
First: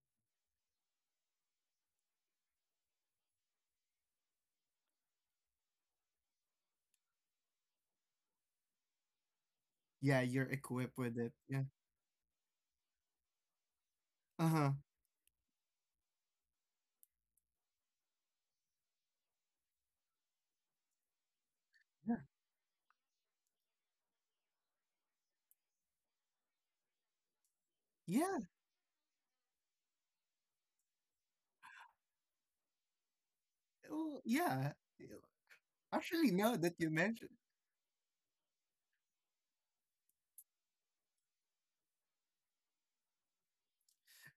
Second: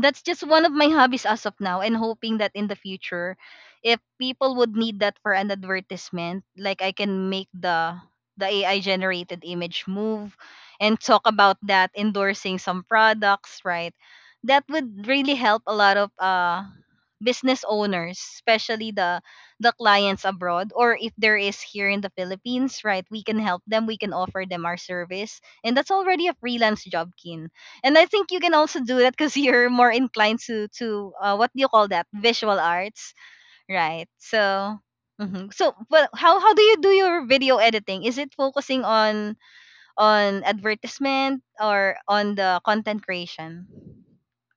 that's just one of my hobbies as of now, and hoping that in the future, if people would need that for an advertisement, like I can make the AI generated image
Yeah,
move
you're
and
equipped with
talk
it.
about
Yeah.
that endorsing some products, right? That
Uh-huh.
would really help a lot of business owners, especially the clients abroad, or if there is here in the
Yeah.
Philippines, right? We can help them, we can offer them our service. And that's already a freelance job, Kin. And I think you
Yeah.
can also do that, cuz [laughs] you're more inclined to what do you call that? Visual arts, right?
Oh,
So
yeah.
mhm. So, but how
Actually,
do
now
you
that
do
you
your
mention
video editing? Is it focusing on advertisement or on the content creation?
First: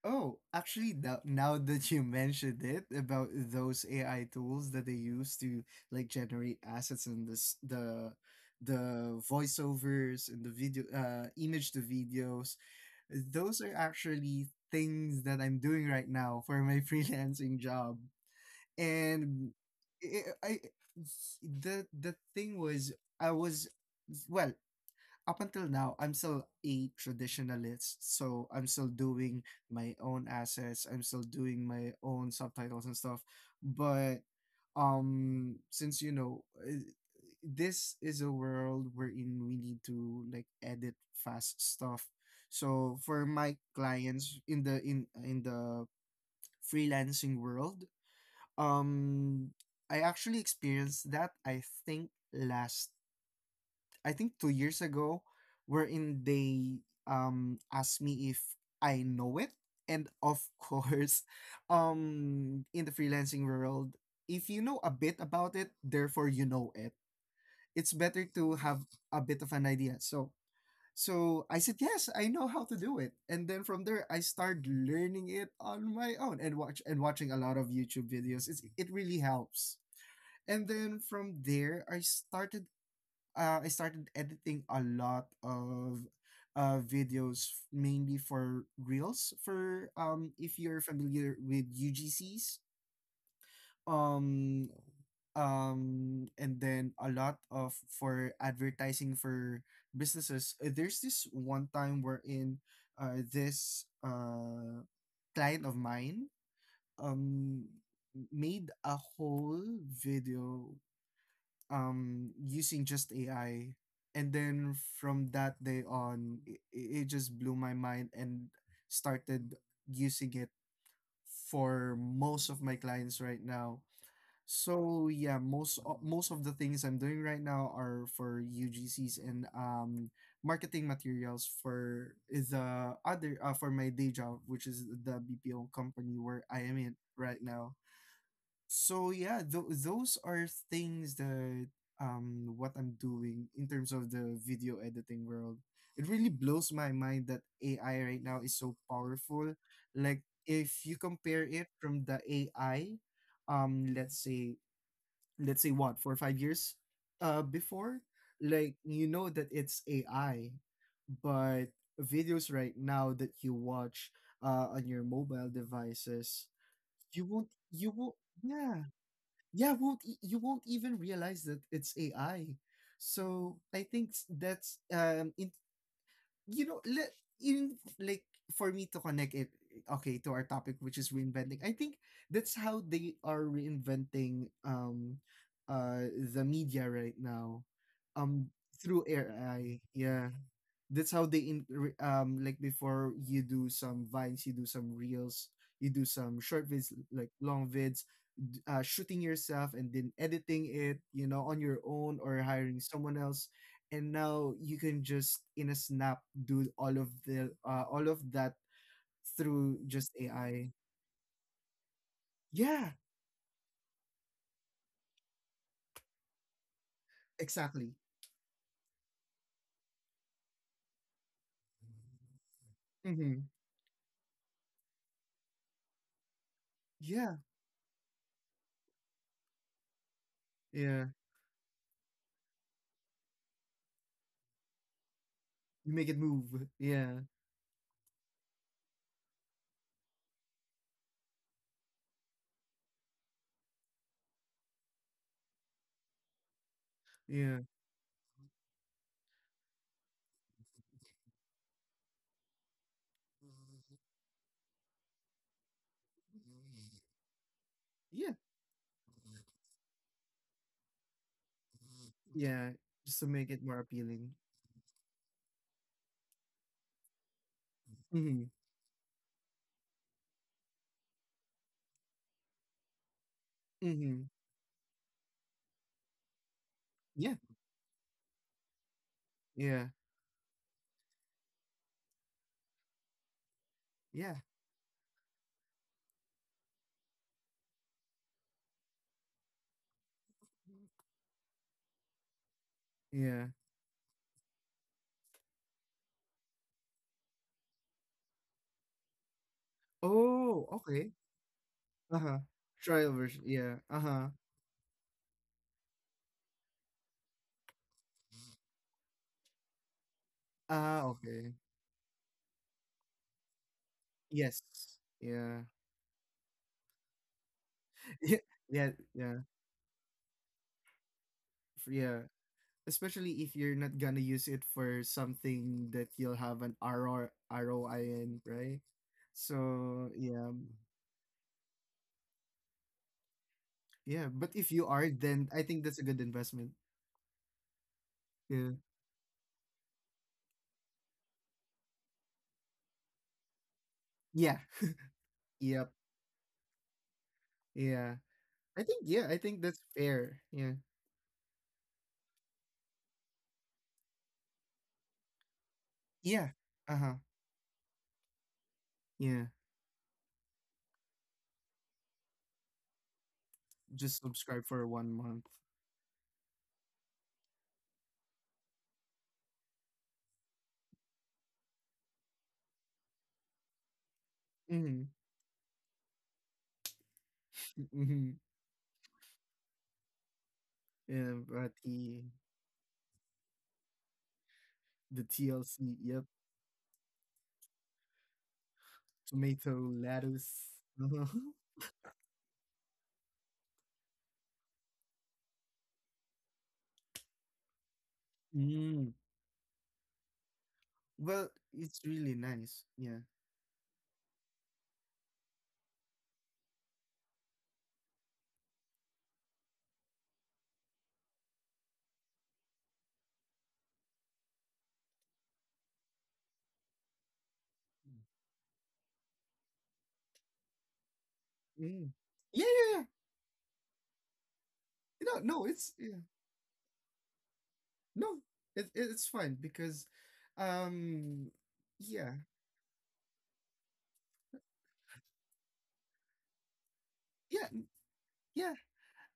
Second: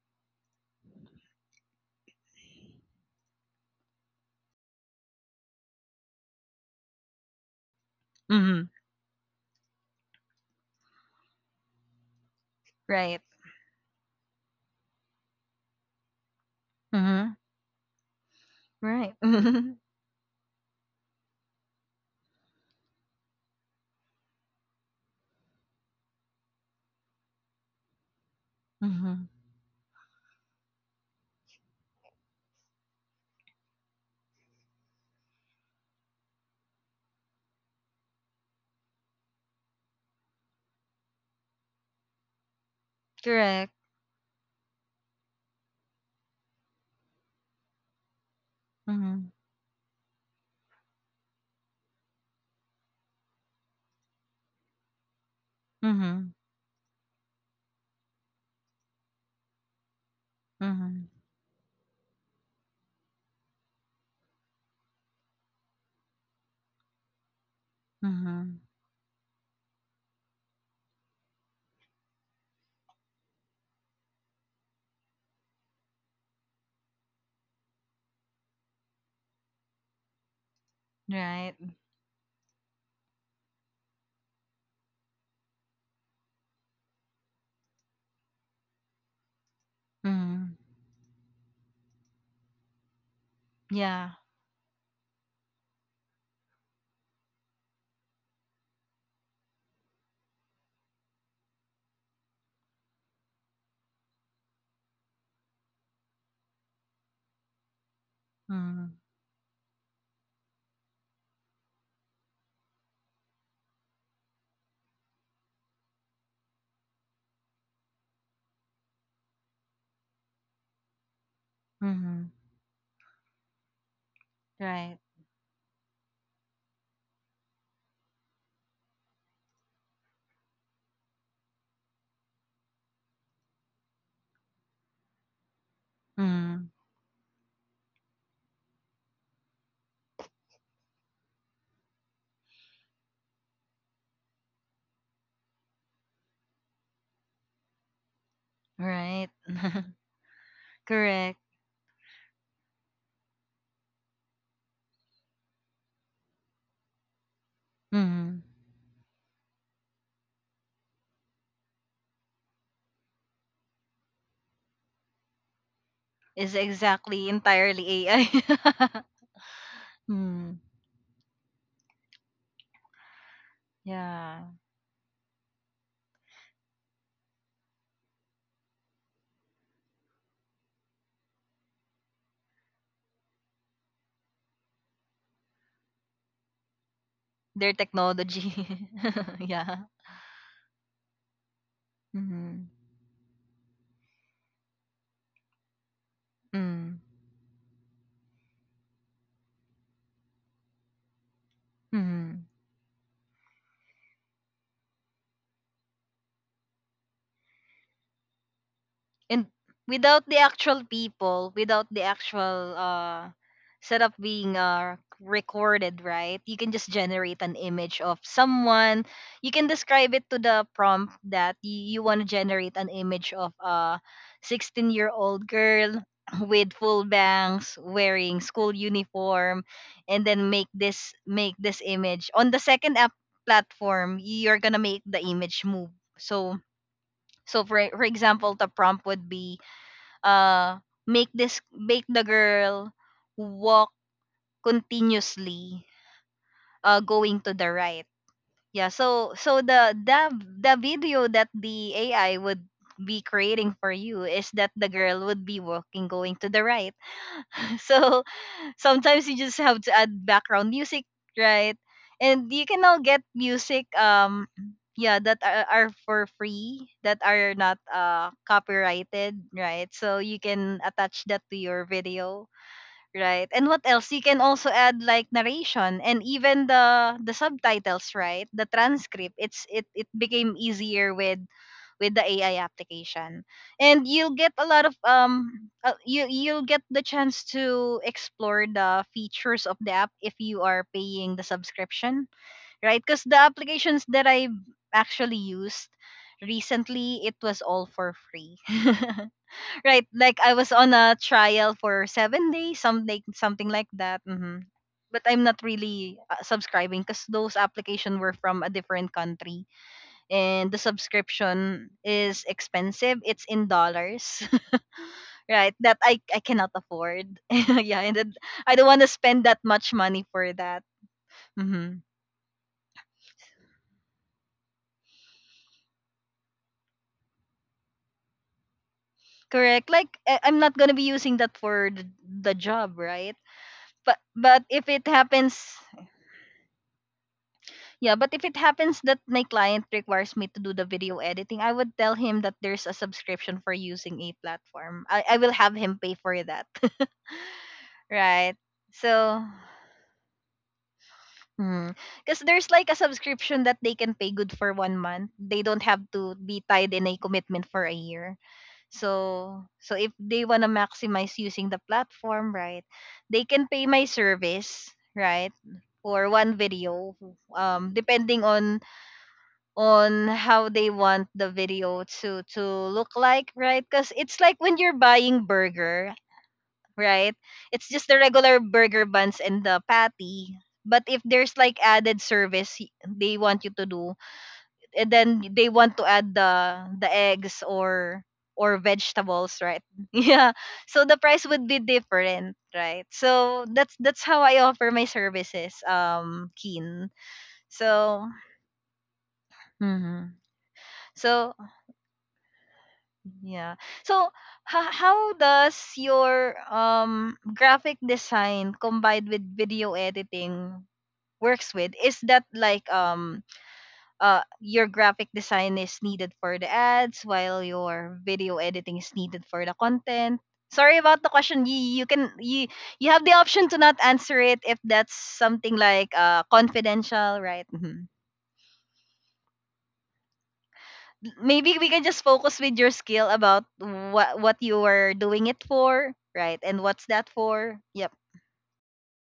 Oh, actually, now that you mentioned it about those AI tools that they use to like generate assets and this
Mm-hmm.
the voiceovers and the video image to videos,
Right.
those are actually things that I'm doing right now for my [laughs]
Mm-hmm.
freelancing job.
Right.
And
[laughs]
I, I I- the thing was I was well up until now, I'm still a traditionalist. So I'm still
Mhm.
doing my own assets. I'm still doing my own subtitles and stuff. But since this is a world wherein we need to like edit fast stuff. So for my
Correct.
clients in the freelancing world,
Mhm.
um, I actually experienced that. I think two years ago, wherein
Mhm.
they asked me if I know it, and of
Mhm.
course, [laughs] in the freelancing world, if you know a bit about it, therefore you know it. It's better
Mhm.
to have a bit of an idea. So I said yes, I know how to do it, and then from there I started learning it on my own and watching a lot of YouTube videos. It really helps. And then from
Right.
there, I started editing a lot of videos mainly for reels for
Mhm.
if you're familiar with UGCs,
Yeah.
um and then a lot of for advertising for businesses. There's this one time wherein this client of mine um
Mhm.
made a whole video using just AI, and then from that day on, it just blew my mind and started using it for
Mhm.
most of my clients right now.
Right.
So yeah, most of the things I'm doing right now are for UGCs and marketing materials for the other for my day job, which is the BPO company where
Mhm.
I am in right now. So yeah, those are things that what I'm doing in terms of the video editing world. It really blows my mind that AI right now is so
Right.
powerful.
[laughs]
Like if you
Correct.
compare it from the AI, um, let's say let's say what four or five years, before,
Mhm.
like you know that it's AI, but videos right now that you watch on your mobile
Is
devices,
exactly entirely
you
AI.
won't
Mhm.
yeah
[laughs]
yeah won't e- you won't even realize that it's AI. So I think
Yeah.
that's in you know, le- in like for me to connect it, okay, to our topic, which is reinventing. I think that's how they are reinventing the media right
Their
now,
technology.
um, through
[laughs] Yeah.
AI. Yeah, that's how they
Mhm.
like before you do some vines, you do some reels, you do some short
Mhm.
vids, like long vids. Shooting yourself and then editing it, you know, on your own
Mhm.
or hiring someone else, and now you can just in a snap do all of that
And
through just
without the
AI.
actual people, without the actual
Yeah,
setup being recorded, right? You can just generate an
exactly.
image of someone. You can describe it to the prompt that you want to generate an image
Mm-hmm.
of a 16-year-old girl [clears throat] with full
Yeah,
bangs wearing school uniform, and then make
yeah.
this image on the second app platform. You're gonna make the image
You
move.
make it
So
move. Yeah,
so for example, the prompt would be uh make this make the girl walk continuously going to
yeah,
the right. Yeah, so so the video that the AI would be creating for you is that the girl would be walking going to the right. [laughs] So
yeah,
sometimes you just have to add background music, right? And you
yeah.
can now get
Just to make it more
music,
appealing.
yeah, that are for free, that are not
Mm-hmm.
copyrighted, right? So you can attach that to your video, right? And what else? You
Mm-hmm.
can also add like narration and even the
Yeah,
subtitles, right? The transcript. It
yeah,
it became easier with the AI application, and you'll
yeah,
get a lot of you you'll get the chance to explore the features of the app if you are paying the subscription, right? Because the
yeah.
applications that I actually used recently, it was all for free. [laughs] Right, like I was
Oh,
on a
okay.
trial for
Uh huh.
7 days,
Trial version.
something
Yeah.
like
Uh
that.
huh.
Hmm. But I'm not really subscribing, because those application were from a different country, and the
Ah, okay.
subscription is expensive. It's in dollars,
Yes.
[laughs] right?
Yeah.
That I cannot afford. [laughs] Yeah, and then
[laughs] Yeah.
I don't want
Yeah.
to spend
Yeah.
that much money for that. Hmm.
Yeah, especially if you're not gonna use it for something that you'll have an ROI in, right?
Correct.
So
Like
yeah,
I'm not gonna be using that for the job, right?
yeah. But
But
if you
if it
are, then I
happens
think that's a good investment.
Yeah, but if it
Yeah.
happens that my client requires me to do the video editing, I would tell him that there's a subscription for using a
Yeah.
platform. I will have
Yep.
him pay for that. [laughs]
Yeah.
Right.
I think yeah. I
So,
think that's fair. Yeah.
because there's like a subscription that they can pay good for 1 month. They don't have
Yeah.
to be
Uh
tied
huh.
in a commitment for a year.
Yeah.
So, so if they want to maximize using the platform, right, they can pay
Just
my
subscribe for
service,
one month.
right, for 1 video, depending on how they want the video to look like, right? Because it's like when
Mm-hmm.
you're buying burger, right? It's just
Mm-hmm.
the regular burger buns and the patty. But
Yeah.
if there's
But
like added service they want you to do,
the
and then they
TLC.
want to
Yep.
add the eggs or
Tomato
vegetables, right? [laughs]
lettuce. [laughs]
Yeah. So the
Uh-huh.
price would be different, right? So that's how I offer my services, Keen. So,
Mm.
mhm.
Well,
So
it's really nice. Yeah.
yeah. So how does your graphic design combined with video editing works with? Is that like your graphic design is needed for the ads while your video editing is needed for the content? Sorry about the question. You
Mm.
can
Yeah,
you
yeah, yeah.
You have the option to not answer it if that's
No, no,
something
it's yeah.
like confidential, right? Mm-hmm.
No, it's fine because um
Maybe we can just
yeah.
focus with your skill about what you were doing it for, right? And what's that
Yeah,
for? Yep.
yeah.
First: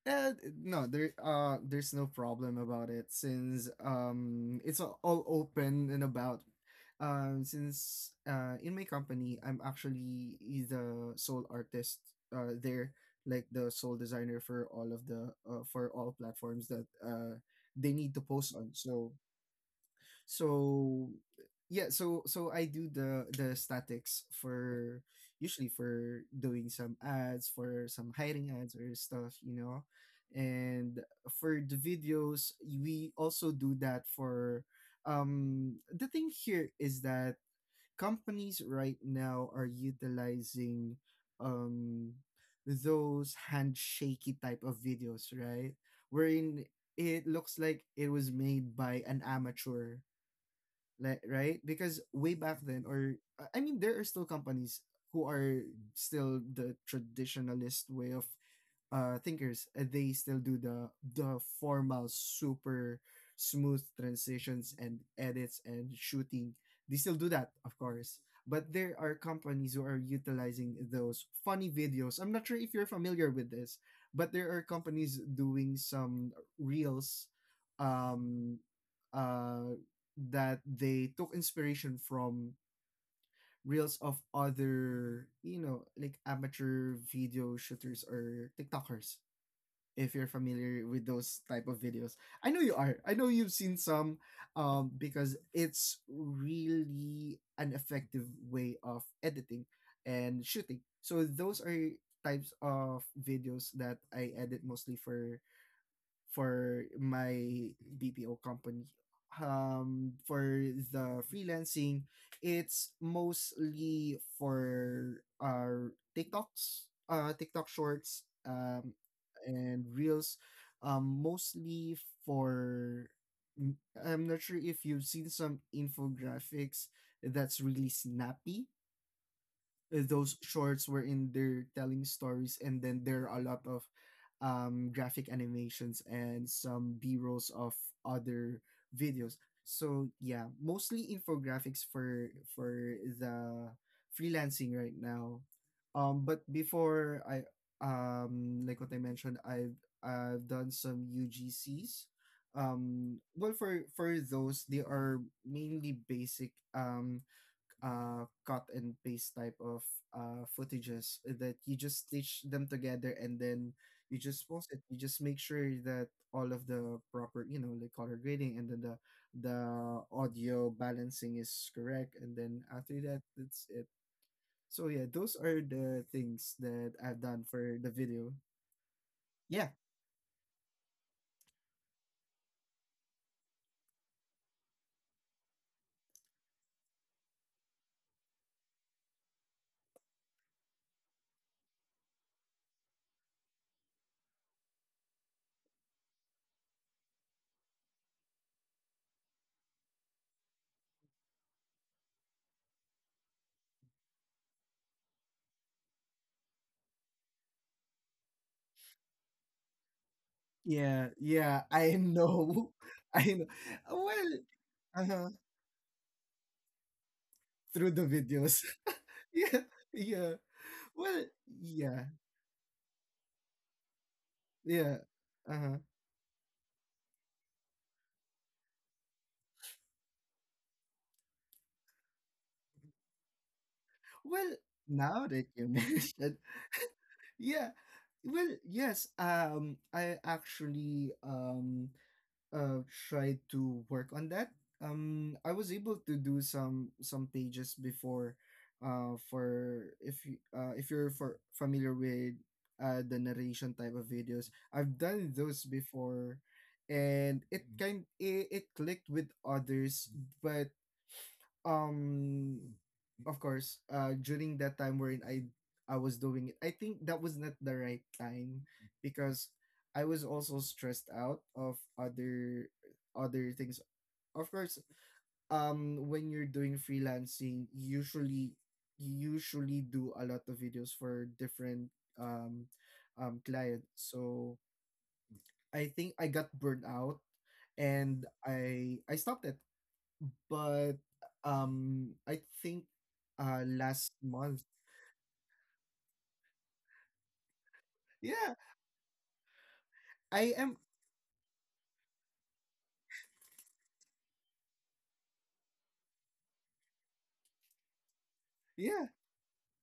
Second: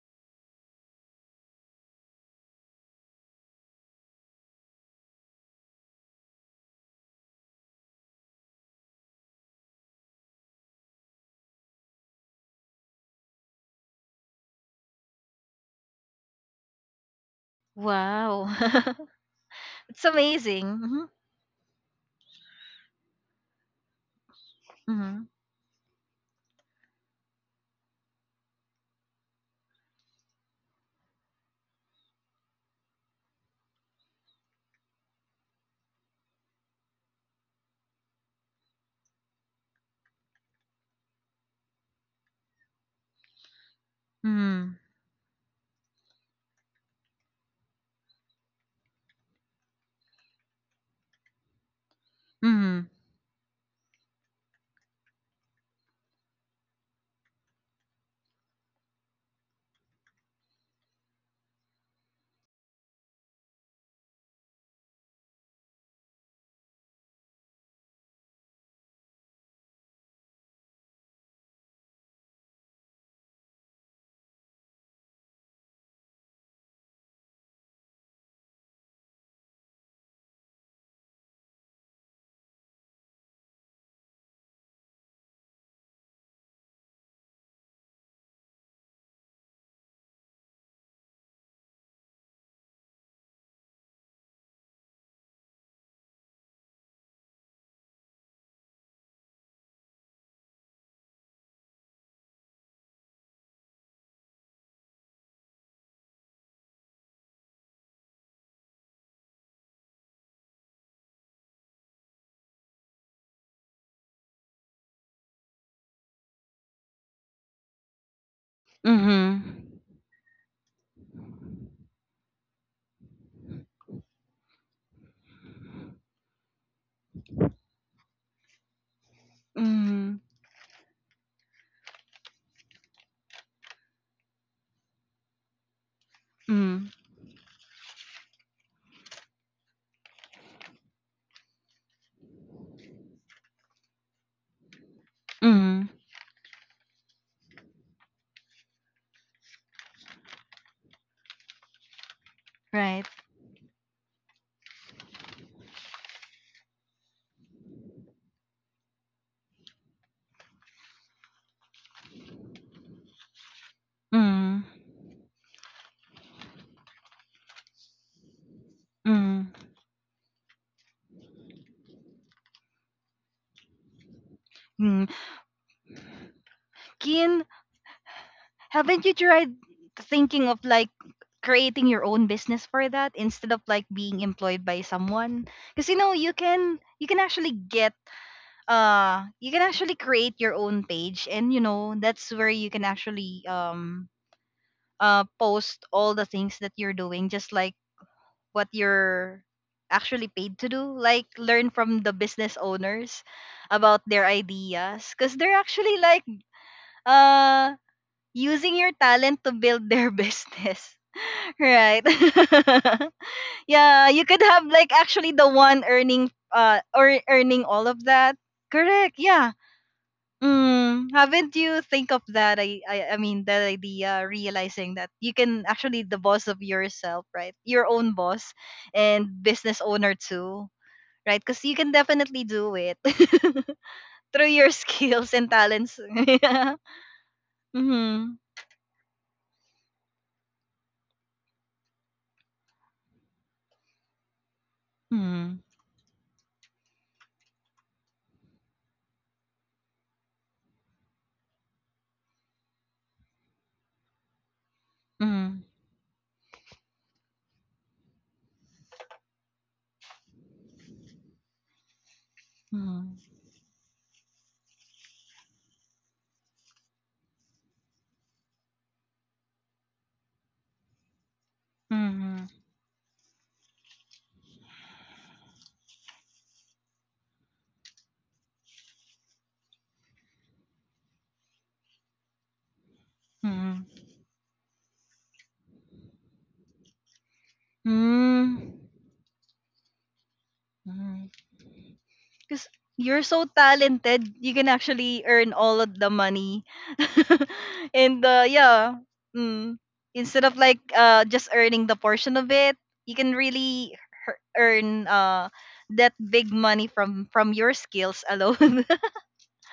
Uh, no, there's no problem about it since it's all open and about. Since in my company I'm actually the sole artist there like the sole designer for all of the for all platforms that they need to
Wow.
post on.
[laughs]
So
It's amazing. Mm-hmm.
So yeah, so I do the statics for usually for doing some ads for some hiring ads or stuff, you know. And for the videos, we also do that for the thing here is that companies right now are utilizing um those handshaky type
Mm-hmm.
of videos, right? Wherein it looks like it was made by an amateur, like, right? Because way back then,
Mm-hmm.
or I mean there are still companies who are still the traditionalist way of thinkers. They still do the formal super smooth transitions and edits and shooting. They still do that, of course, but there are companies who are utilizing those funny videos. I'm not sure if you're familiar with this, but there are companies doing some reels um uh that they took inspiration from reels of other, you know, like amateur video shooters or TikTokers, if you're familiar with those type of videos. I know you are. I know you've seen some, because it's really an effective way of editing and shooting. So those are types of videos that I edit mostly for my BPO company. For the freelancing, it's mostly for our TikToks, TikTok shorts,
Mm-hmm.
and reels. Mostly for m- I'm not sure if you've seen some infographics that's really snappy,
Mm-hmm.
those shorts wherein they're telling stories and then there are a lot of graphic animations and some
Mm-hmm.
b-rolls of other videos. So yeah, mostly infographics for the freelancing right now.
Mm-hmm.
But before I like what I mentioned, I've done some UGCs.
Right.
Well, for those, they are mainly basic, cut and paste type of footages that you just stitch them together and then you just post
Mm-hmm.
it. You just make sure that all of the proper, you know, like color grading and then the
Mm-hmm.
audio balancing is correct. And then after that, that's it. So yeah, those are the things that I've done
Kin,
for the video.
haven't you
Yeah,
tried thinking of like creating your own business for that instead of like being employed by someone? Because you know you can actually get you can actually create your own page, and you know that's where you can actually post all the things that you're doing, just like what you're actually paid to do. Like learn from the business owners about their ideas, cuz they're actually like uh using your talent to build their [laughs]
yeah,
business,
yeah. I
right?
know, [laughs] I know.
[laughs] Yeah,
Well,
you could have like
uh-huh.
actually the one earning or earning
Through the
all of that.
videos.
Correct,
[laughs] Yeah,
yeah.
yeah. Well,
Mm, haven't you
yeah.
think of that? I mean, that idea,
Yeah.
realizing that you
Uh-huh.
can actually the boss of yourself, right? Your own boss and business owner too, right? Because you can definitely do it [laughs]
Well,
through your
now that
skills and
you [laughs]
talents.
mentioned,
[laughs] Yeah.
yeah. Well,
Mm-hmm.
yes. I actually uh tried to work on that. I was
Mm-hmm.
able to do some pages before, for if you if you're for familiar with the narration type of videos. I've done those before, and it clicked with others, but um
Mm-hmm.
of course during that time wherein I was doing it, I think that was not the right time, because I was also stressed out of
Mm-hmm.
other things. Of course, when you're doing freelancing, usually you usually do a lot of videos for different um clients.
Mm-hmm.
So I think I got burned out, and I stopped it. But
Mm-hmm.
I think
Because you're so
last
talented,
month.
you can actually earn all of the money. [laughs] And
Yeah,
yeah, mm,
I
instead of
am,
like just earning the portion of it, you can really earn that big money from your skills alone.
yeah.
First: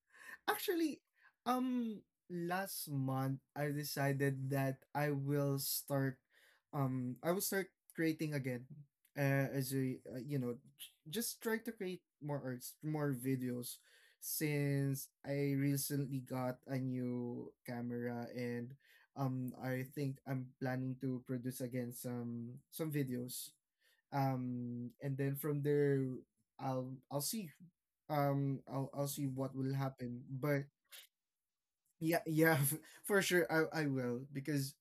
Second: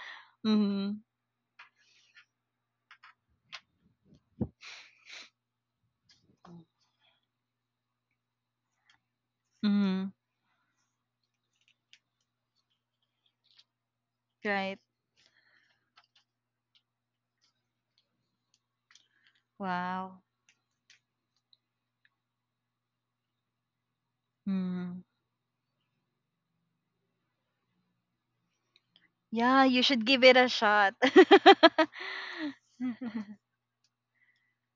[laughs] Mm-hmm.
Actually, um last month I decided that I will start um I will start creating again. As a
Mm-hmm.
you know, just try to create more arts, more videos,
Right.
since I recently got a new camera. And I think
Wow.
I'm planning to produce again some videos,
Mm.
and then from there I'll see, I'll see what
Yeah,
will
you should
happen.
give it a
But
shot. [laughs]
yeah, yeah. [laughs] For sure, I will, because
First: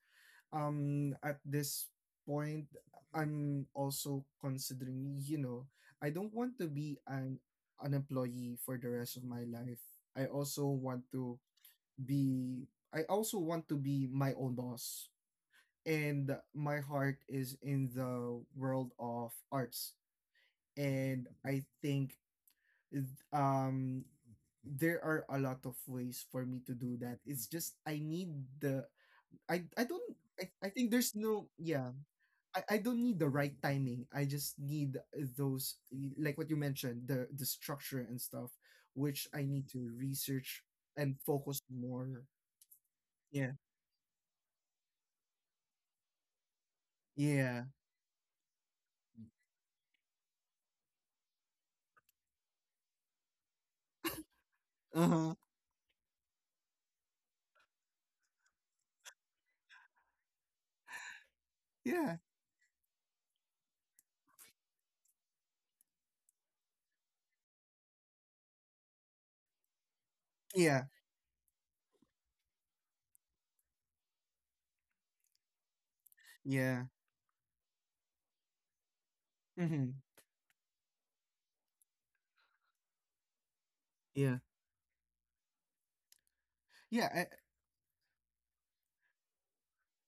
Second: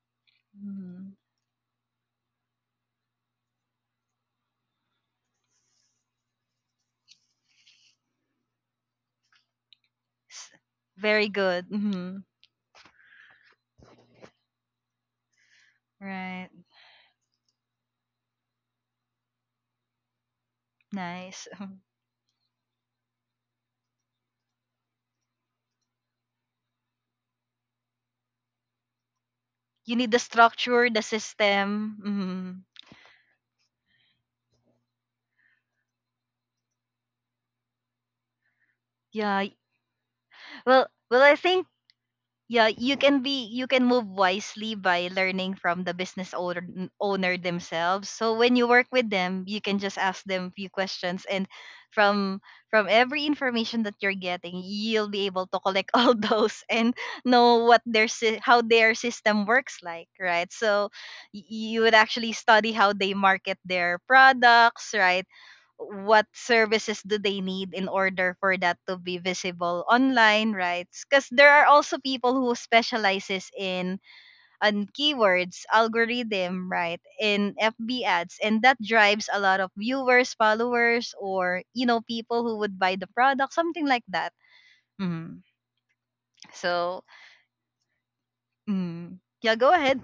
Mhm.
at this point, I'm also considering, you know, I don't want to be an employee for the rest of my life. i
S-
also want
very
to
good. Hmm.
be I also want to be my own boss, and
Right.
my heart is in the world of arts. And
Nice.
I
[laughs]
think um there are a lot of ways for me to do that. It's just I need the I
You
don't
need the
I
structure,
think
the
there's no, yeah,
system. Mm-hmm.
I don't need the right timing. I just need those, like what you mentioned, the structure and stuff, which
Yeah.
I need to research
Well,
and
I
focus
think
more.
yeah, you can be
Yeah,
you can move wisely by learning from the business owner owner
yeah,
themselves. So when you work with them, you can just ask them few questions, and from every information that you're getting, you'll be
uh-huh,
able to collect [laughs] all those and know what their how their system works like, right? So you would
yeah,
actually study how they market their products, right? What services do they need in order for that to be visible online,
yeah,
right? Because there are also people who specializes in on keywords algorithm,
yeah,
right? In FB ads, and that drives a lot of
mm-hmm,
viewers, followers, or you know, people who would buy the product, something like
yeah,
that. Mm. So
yeah.
mm. Yeah, go ahead.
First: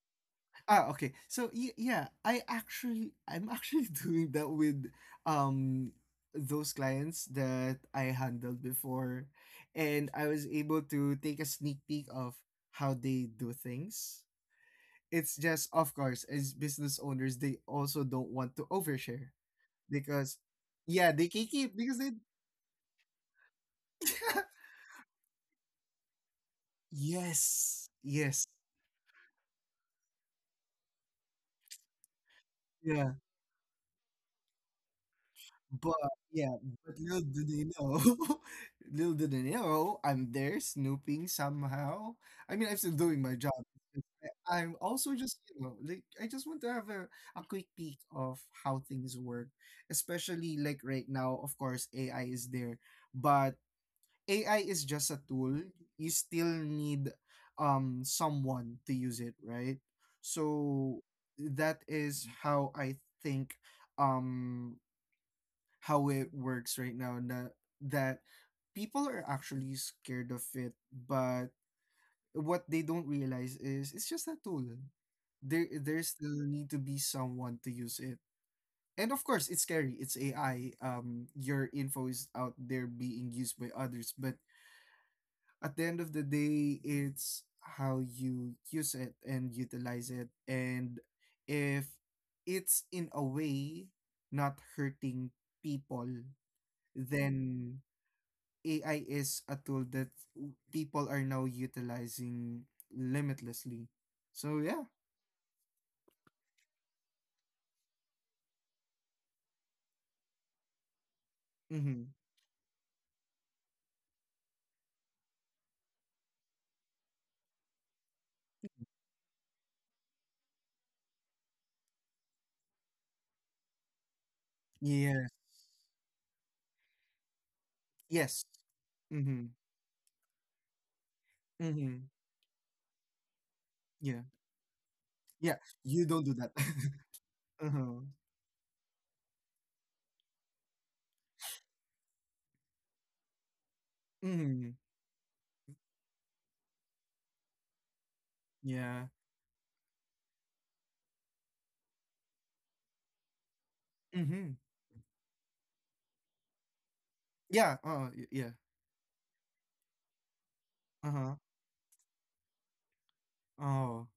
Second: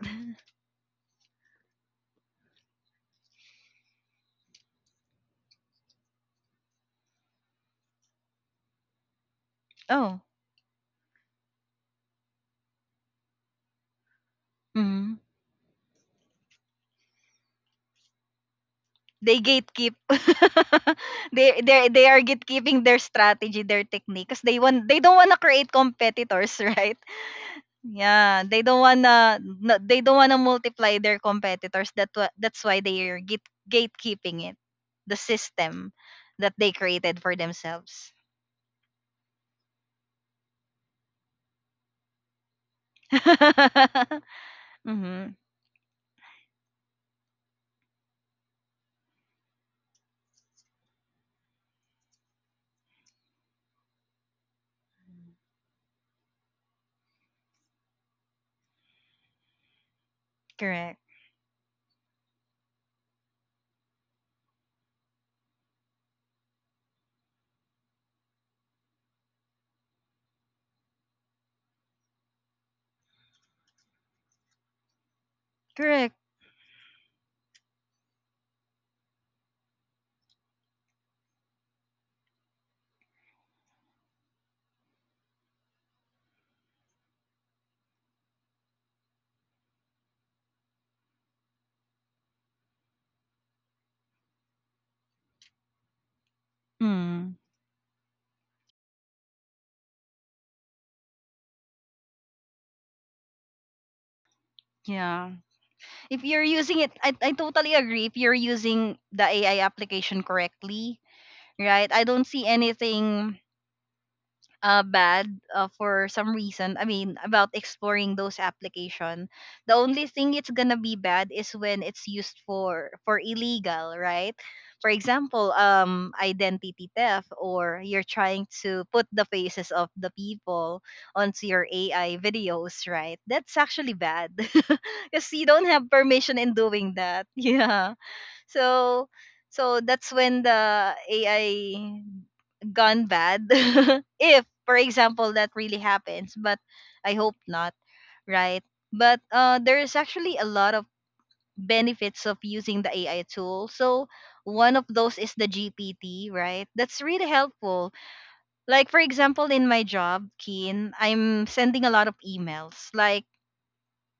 Ah, okay. So yeah, I'm actually [laughs] doing that with um those clients that I handled before,
[laughs]
and
Oh
I was able to take a sneak peek of how they do things.
mm-hmm.
It's just, of course, as business owners, they also don't want to overshare
They gatekeep.
because
[laughs]
yeah, they can keep because
They
they
are gatekeeping their strategy, their technique, because they
[laughs]
want they don't want to create competitors, [laughs] right?
yes.
Yeah,
Yes.
they don't wanna no, they don't wanna multiply their competitors. That's why they are
Yeah.
gatekeeping it, the system
But
that
yeah,
they
but
created
little
for
do they know,
themselves.
[laughs] little do they know, I'm there snooping somehow. I mean, I'm still
[laughs]
doing my job.
Mm-hmm.
I'm also just, you know, like I just want to have a quick peek of how things work, especially like right now, of course, AI is there, but AI is just a tool. You still need someone to use it, right?
Correct.
So that is how I think um how it works right now na, that people are actually scared of it, but what they don't realize is it's just a tool. There
Correct.
still need to be someone to use it. And of course it's scary, it's AI, your info is out there being used by others, but at the end of the day it's how you use it and utilize it. And if it's in a way not hurting people,
Mm.
then AI is a tool that people are now utilizing limitlessly. So yeah.
Yeah. If you're using it, I totally agree. If you're using the AI application correctly, right? I
Mm-hmm.
don't see anything bad for some reason. I mean, about exploring those application. The only thing it's gonna be bad is when it's used for illegal, right? For
Yeah.
example, identity theft, or you're trying
Yes.
to put the
Mm-hmm.
faces of the people onto your
Mm-hmm.
AI videos, right? That's actually
Yeah.
bad, [laughs] because you
Yeah.
don't have
You don't
permission
do
in
that.
doing that. [laughs]
[laughs]
Yeah,
Uh-huh.
so so that's when the AI gone bad. [laughs] If,
Mm-hmm.
for example, that really happens, but I hope not, right?
Yeah.
But there is actually a lot of benefits of using the AI tool. So
Mm-hmm.
one of those is the GPT, right? That's really
Yeah.
helpful.
Oh, yeah.
Like for example, in my job, Keen,
Uh-huh.
I'm sending a lot of emails. Like
Oh.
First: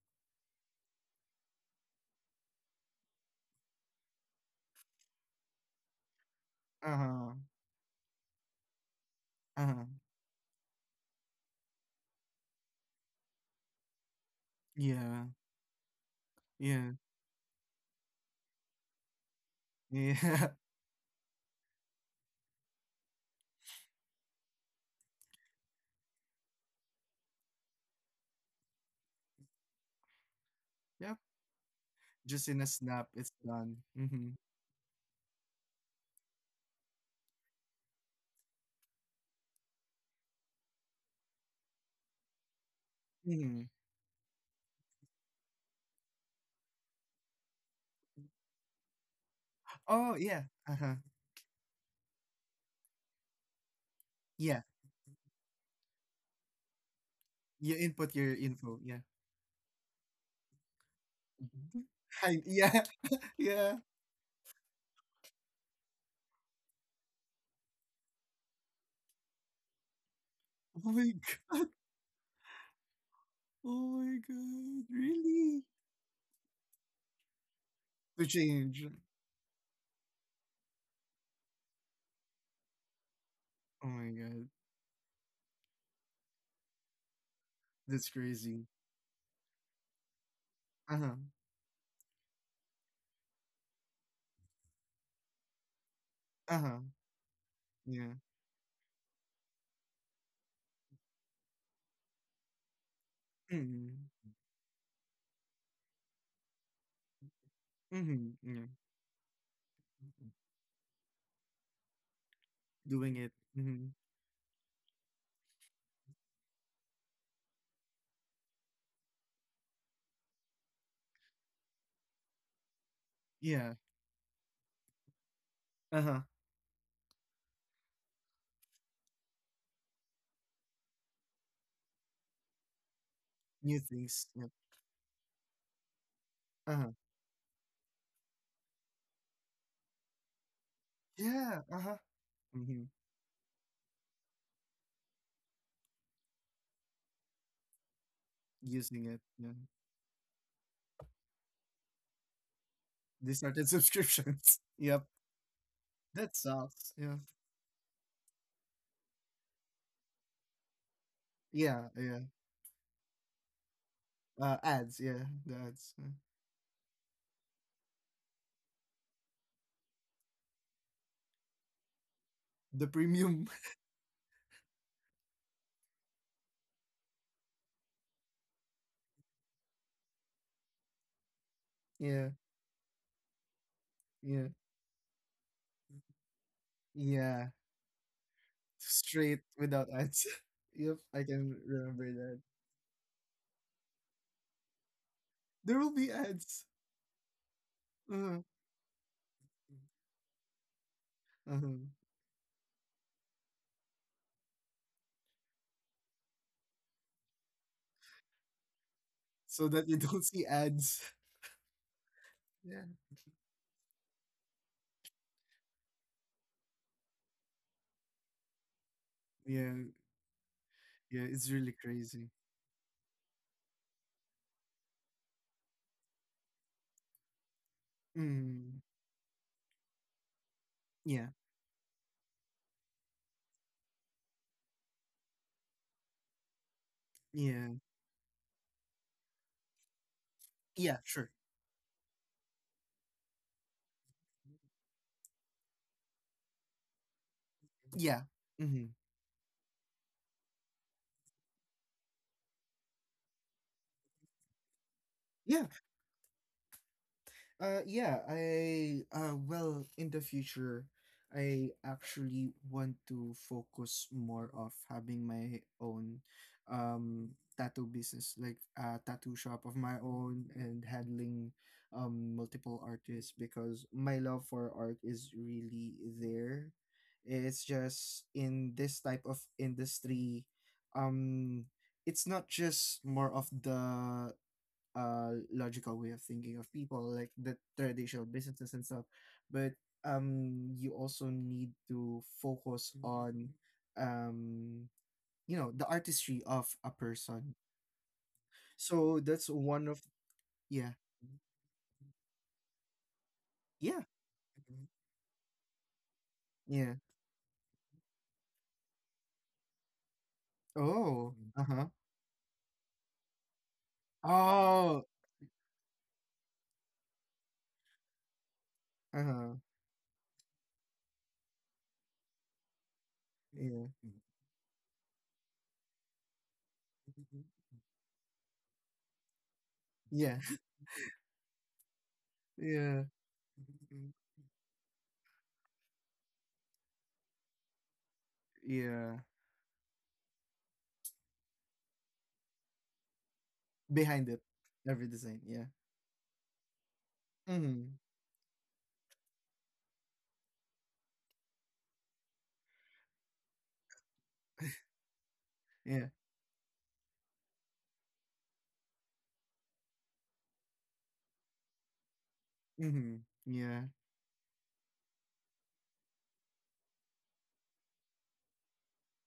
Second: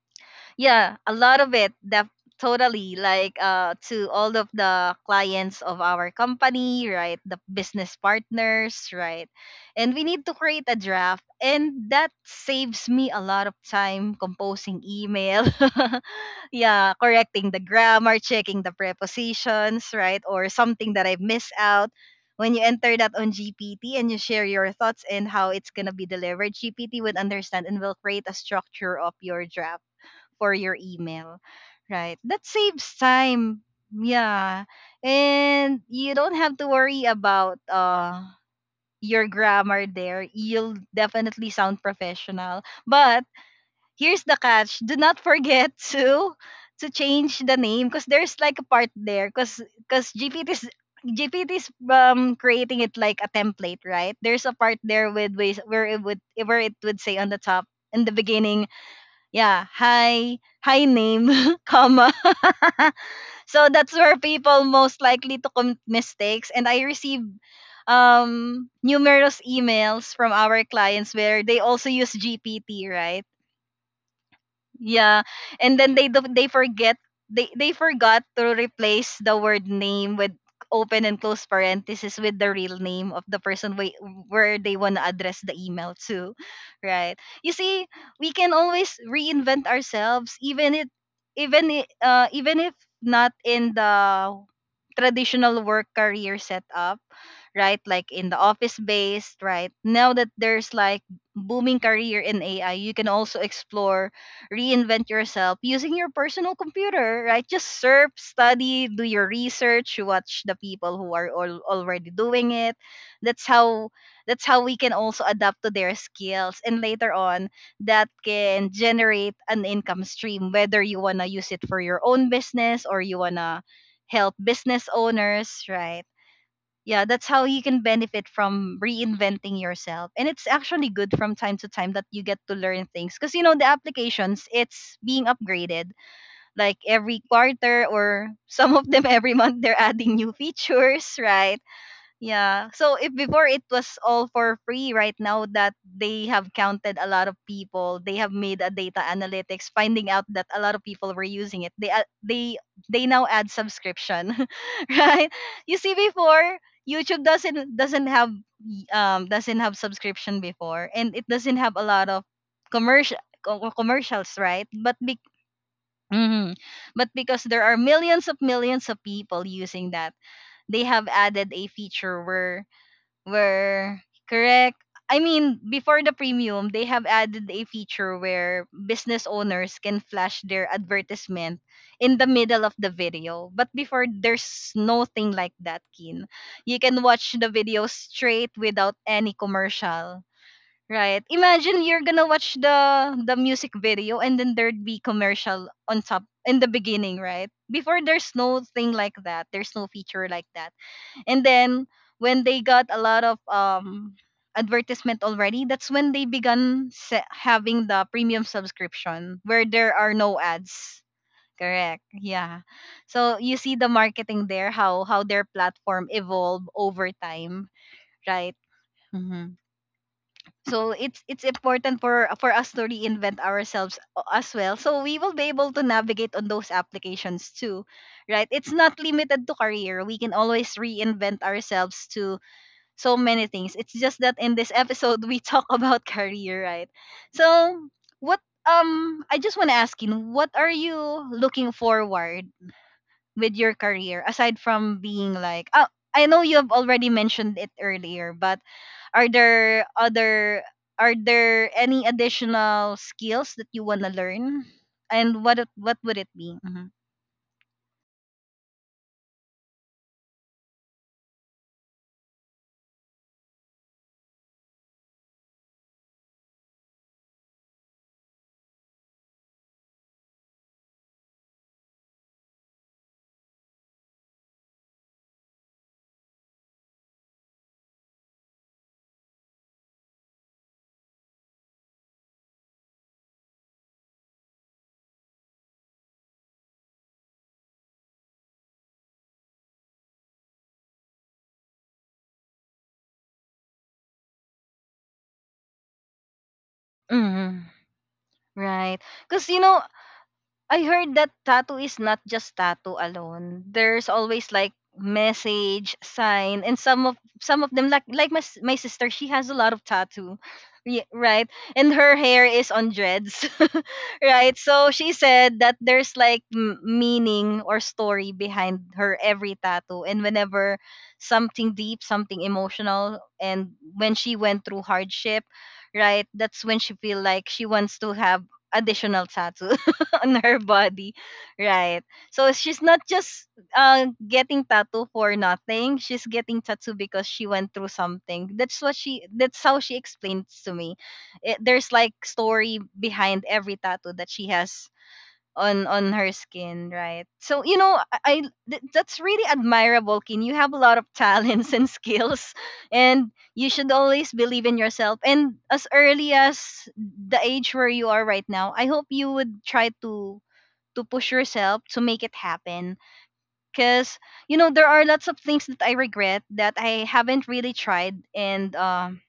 yeah, a lot of it that totally like to all of the clients of our company, right,
Uh-huh.
the business partners, right,
Uh-huh.
and we need to create a draft and that saves me a lot of time composing
Yeah.
email. [laughs]
Yeah.
Yeah, correcting the grammar, checking the prepositions, right, or
Yeah. [laughs]
something that I miss out. When you enter that on GPT and you share your thoughts and how it's gonna be delivered, GPT would understand and will create a structure of your draft for your
Yep.
email, right? That
Just in a
saves
snap, it's
time.
done. Mm-hmm.
Yeah. And you don't have to worry about your grammar there. You'll definitely sound professional. But
Mm-hmm.
here's the catch. Do not forget [laughs] to change the name because there's like a part there because
Oh, yeah.
GPT's
Uh-huh.
GPT's creating it like a template, right? There's a
Yeah.
part there with ways where it would say on the top
You
in the
input your
beginning,
info. Yeah.
yeah, high name, [laughs]
Mhm.
comma.
I yeah,
[laughs]
[laughs]
So
yeah.
that's where people most likely to commit mistakes, and I received numerous emails from our
Oh my
clients
g-
where they also use GPT, right?
oh my god,
Yeah,
really?
and then they forget, they forgot
To
to
change.
replace the word name with open and close parenthesis with the real name of the person
Oh my god,
where they want to address the email to, right? You see,
that's
we can
crazy.
always reinvent ourselves, even
Uh-huh.
even if not in the traditional work career
Uh-huh.
setup, right? Like
Yeah.
in the office based, right? Now that there's like booming career in AI, you can also
Mm-hmm.
explore, reinvent yourself using your personal computer, right? Just surf,
Mm-hmm. Yeah.
study, do your research, watch the people who are all already doing it.
Doing it.
That's
Mm-hmm.
how that's how we can also adapt to their skills, and later on that can generate an income stream whether you want to use it for your own business or you want to
Yeah.
help business owners, right?
Uh-huh.
Yeah, that's how you can benefit from reinventing yourself, and it's actually good from time to time that you get to learn things because you know the
New things.
applications,
Yeah.
it's being upgraded like
Uh-huh.
every quarter or some of them [laughs] every month they're adding new features, right?
Yeah. Uh-huh.
Yeah.
Mm-hmm.
So if before it was all for free, right now that they have counted a lot of people, they have made a data
Using it. Yeah.
analytics, finding out that a lot of people were using it. They they now
They
add
started
subscription,
subscriptions. [laughs]
[laughs]
Yep.
right? You see,
That
before
sucks. Yeah.
YouTube doesn't have doesn't have subscription before, and it doesn't have a
Yeah.
lot of
Yeah.
commercials,
Uh,
right? But
ads,
be-
yeah. The ads. Yeah.
mhm. But because there are millions of people using that, they have added a feature where
The premium. [laughs]
where correct, I mean, before the premium they have added a feature where business owners can flash their advertisement in
Yeah.
the middle of the video. But before
Yeah.
there's nothing like that, kin, you can watch
Yeah.
the video straight without any
Straight without ads.
commercial,
[laughs] Yep, I
right?
can
Imagine you're
remember
gonna
that.
watch the music video and then there'd be commercial
There will
on
be
top in
ads.
the beginning, right? Before there's
Uh-huh.
no thing like that, there's no feature like that. And
Uh-huh.
then when they got a lot of advertisement already, that's when they began having the premium subscription where
So that
there
you
are
don't
no
see ads.
ads.
[laughs]
Correct. Yeah.
Yeah.
So you see the marketing there, how their platform evolve over time, right? Hmm.
Yeah.
So it's
Yeah.
it's
It's really
important for
crazy.
us to reinvent ourselves as well. So we will be able to navigate on those applications too, right? It's
Mm.
not limited to career. We can always
Yeah.
reinvent ourselves to so many things. It's just that in this episode we talk about [laughs] career, right? So
Yeah.
what I just wanna ask you, what are you
Yeah. Sure.
looking forward with your career aside from being like, oh, I know you have already mentioned it
Yeah.
earlier, but
Mm-hmm.
are there other, are there any additional skills that you wanna learn? And
Yeah.
what would it be? Hmm.
Yeah, I well, in the future, I actually want to focus more of having my own tattoo business, like a tattoo shop of my own and handling multiple artists because my love for art is really there. It's just in this type of industry, um, it's not just more of the logical way of thinking of people like the traditional businesses and stuff, but you also need to focus on um you know the artistry of a
Hmm.
person,
Right.
so
Because
that's
you know,
one of.
I
Yeah.
heard that tattoo is not just tattoo alone.
Yeah.
There's always like message, sign, and
Yeah.
some of them like my my sister, she has a lot of tattoo. Ye-
Oh.
right? And
Uh-huh.
her hair is on dreads. [laughs] Right? So
Oh.
she said that there's like meaning or story behind her every
Uh-huh.
tattoo, and whenever something deep, something emotional, and
Yeah.
when she went through hardship, right? That's when she feel like she wants to have additional tattoo. [laughs] [laughs] On
Yeah.
her
[laughs]
body, right? So she's not
Yeah.
just getting tattoo for nothing. She's getting tattoo because she went through something. That's what
Yeah.
she. That's how she explains to me. It, there's like story behind every tattoo that
Behind it,
she has
every design, yeah.
on her skin, right? So you
Mm-hmm.
know, that's really admirable, Kin. You have a lot of talents [laughs] and skills, and you should always believe in yourself. And as
Yeah.
early as the age where you are right now, I hope you would try to push yourself to make it happen
Mm-hmm. Yeah.
because you know there are lots of things that I regret that I haven't really tried, and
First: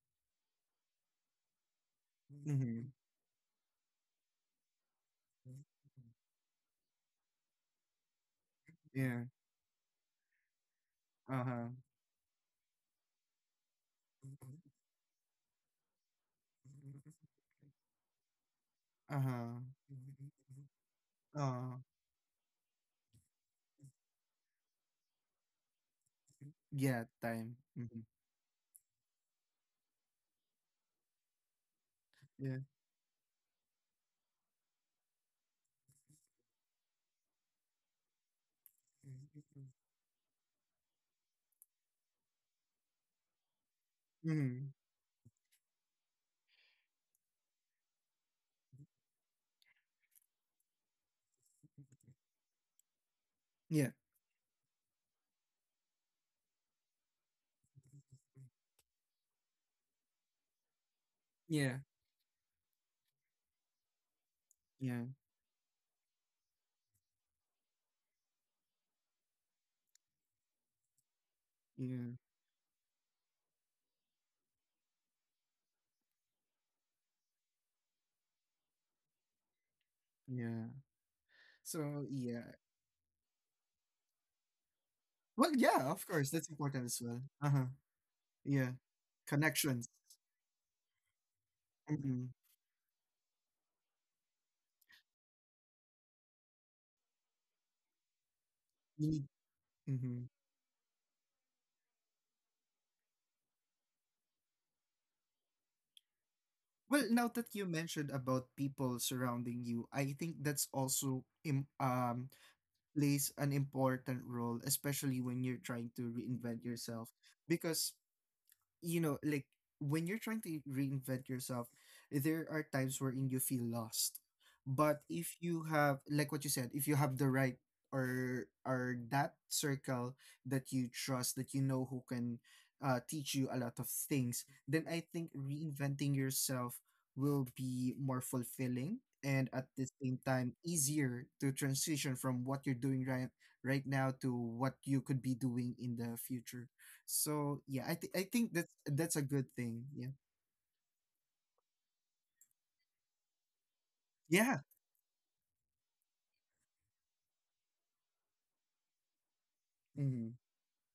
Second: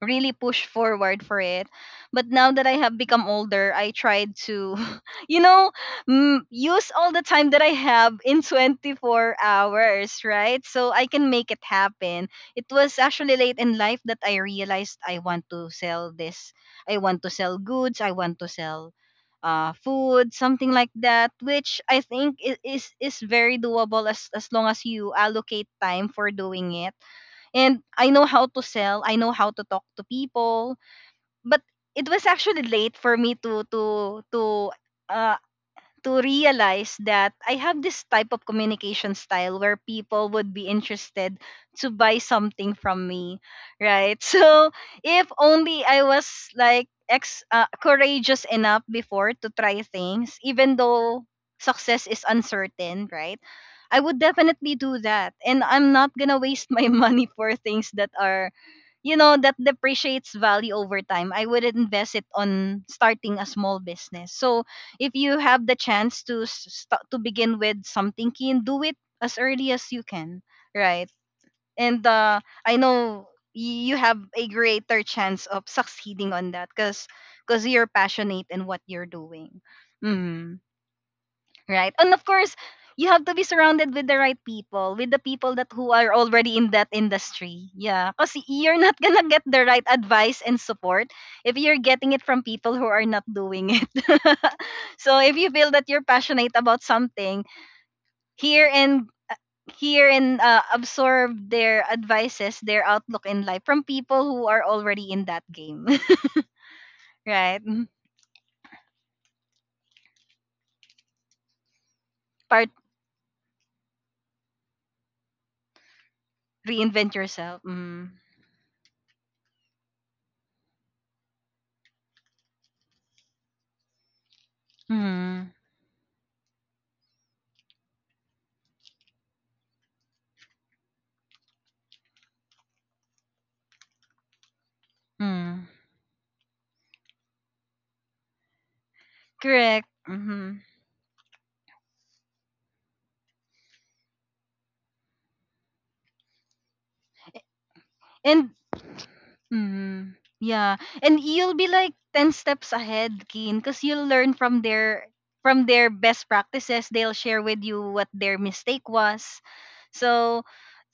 really push forward for it. But now that I
Mm-hmm.
have become older, I tried to, [laughs] you know, use all the time that I have in
Yeah.
24 hours, right? So I can make it
Uh-huh.
happen. It was actually late in life that I realized I want to sell this. I want to sell goods. I want to sell
Uh-huh.
food, something like that,
Uh,
which I think is very doable as long as you allocate time for doing it.
yeah, time.
And
Hmm.
I know how to sell, I know how to talk to people. But it was
Yeah.
actually late for me uh, to realize that I have this type of communication style where people would be interested to buy something from me, right? [laughs] So
Hmm.
if only I was like ex courageous enough before to try things, even though success is uncertain, right?
Yeah.
I would definitely do that, and I'm not gonna waste my [laughs] money for things that are, you know, that depreciates value over time. I would
Yeah.
invest it on starting a small business. So
Yeah.
if you have the chance to begin with something, keen, do it as early as you can, right? And
Yeah.
I know you have a greater chance of succeeding on that because you're passionate in what you're doing. Mm-hmm.
Yeah.
Right?
So,
And of
yeah.
course, you have to be surrounded with the right people, with the
Well,
people that
yeah,
who
of
are
course, that's
already in
important
that
as well. Uh-huh.
industry. Yeah, because
Yeah.
you're not gonna get the right
Connections.
advice and support if you're getting it
Mm-hmm.
from people who are not doing it. [laughs] So if you feel that you're passionate about something, hear
You
and
need.
uh, hear
Mm-hmm.
and absorb their advices, their outlook in life from people who are already in that game. [laughs]
Well, now that
Right?
you
Mm.
mentioned about people surrounding you, I think that's also im
Part,
plays an important role, especially when you're trying to reinvent yourself.
reinvent yourself.
Because
Mm.
you know, like, when you're trying to reinvent yourself, there are times wherein you feel lost. But if
Mm.
you have, like what you said, if you have the right or that circle that you trust, that you know who can teach you a lot of things, then I think
Mm.
reinventing yourself will be more fulfilling and at the
Correct.
same time
Mhm.
easier to transition from what you're doing right now to what you could be doing in the future. So yeah, I
And
think that's a good thing. Yeah.
mm, yeah, and you'll be like 10 steps ahead, Keen, cuz you'll learn
Yeah.
from their, from their best practices. They'll share with you what their mistake was.
Hmm.
So,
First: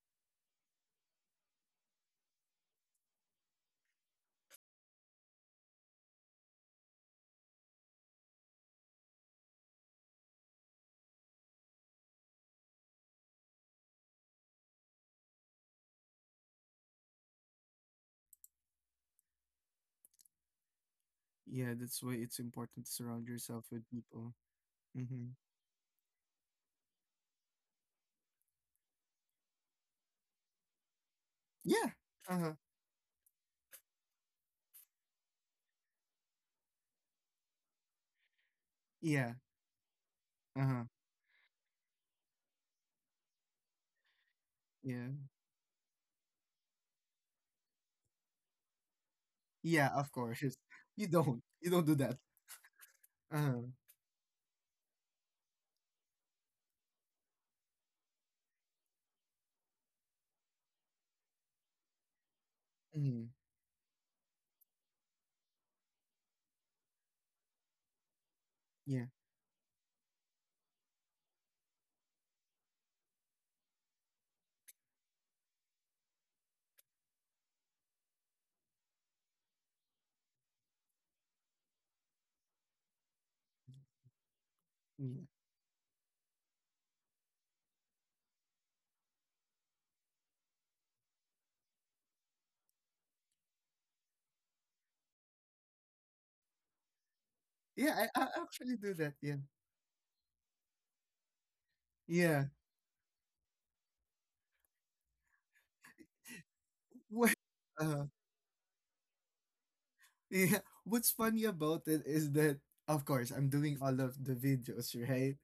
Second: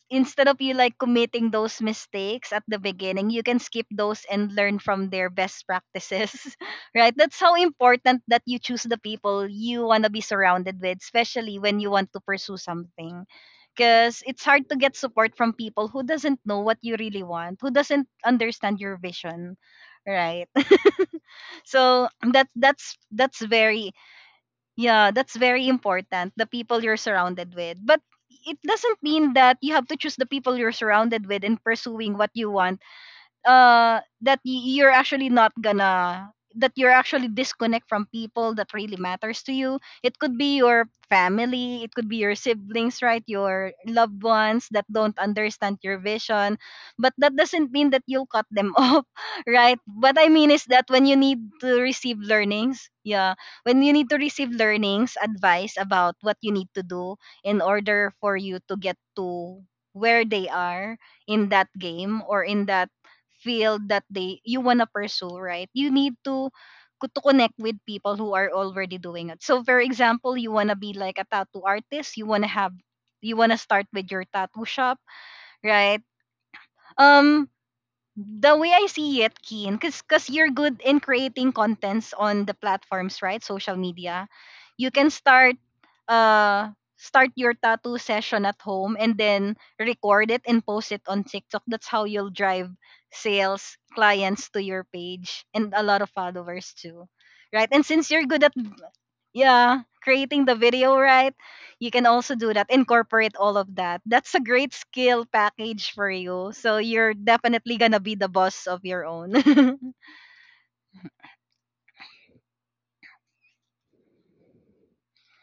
instead of you like committing those mistakes at the beginning, you can skip those and learn from their best practices, [laughs] right? That's how important that you choose the people you want to be surrounded with, especially when you want to pursue something. Because it's hard to get support from people who doesn't know what you really want, who doesn't understand your vision, right? [laughs]
Yeah, that's
So
why it's
that
important to
that's
surround
that's
yourself with
very,
people.
yeah,
Hmm.
that's very important. The people you're surrounded with. But it doesn't mean that you have to choose the people you're surrounded with and
Yeah.
pursuing what you
Uh-huh.
want you're actually not gonna, that you're actually disconnect from people that really
Yeah.
matters to you. It could be
Uh-huh.
your family, it could be your siblings, right, your loved ones that
Yeah.
don't understand your vision. But that doesn't mean that you'll cut them [laughs] off, right?
Yeah, of
What I
course.
mean
It's-
is that when
You
you need
don't. You
to
don't do
receive
that.
learnings, yeah,
Uh-huh.
when you need to receive learnings, advice about what you need to do in order for you to get to where they are in that game or in that
Hmm.
field that they you want to pursue, right? You need to connect with people who are already
Yeah.
doing it. So for example, you want to be like a tattoo artist, you want to have, you want to start with your tattoo shop, right? Um the way I see it, Keen, because you're good in creating contents on the platforms, right? Social media, you
Yeah.
can start uh start your tattoo session at home and then record it and post it on TikTok. That's how you'll drive sales, clients to your page and a lot of followers too. Right? And
Yeah,
since
I,
you're
I
good at,
actually do that. Yeah.
yeah, creating the video, right, you can also
Yeah.
do that, incorporate all of that. That's a great skill package for you, so
[laughs]
you're
What?
definitely gonna
Uh-huh.
be the boss of your own. [laughs]
Yeah, what's funny about it is that, of course, I'm doing all of the videos, right?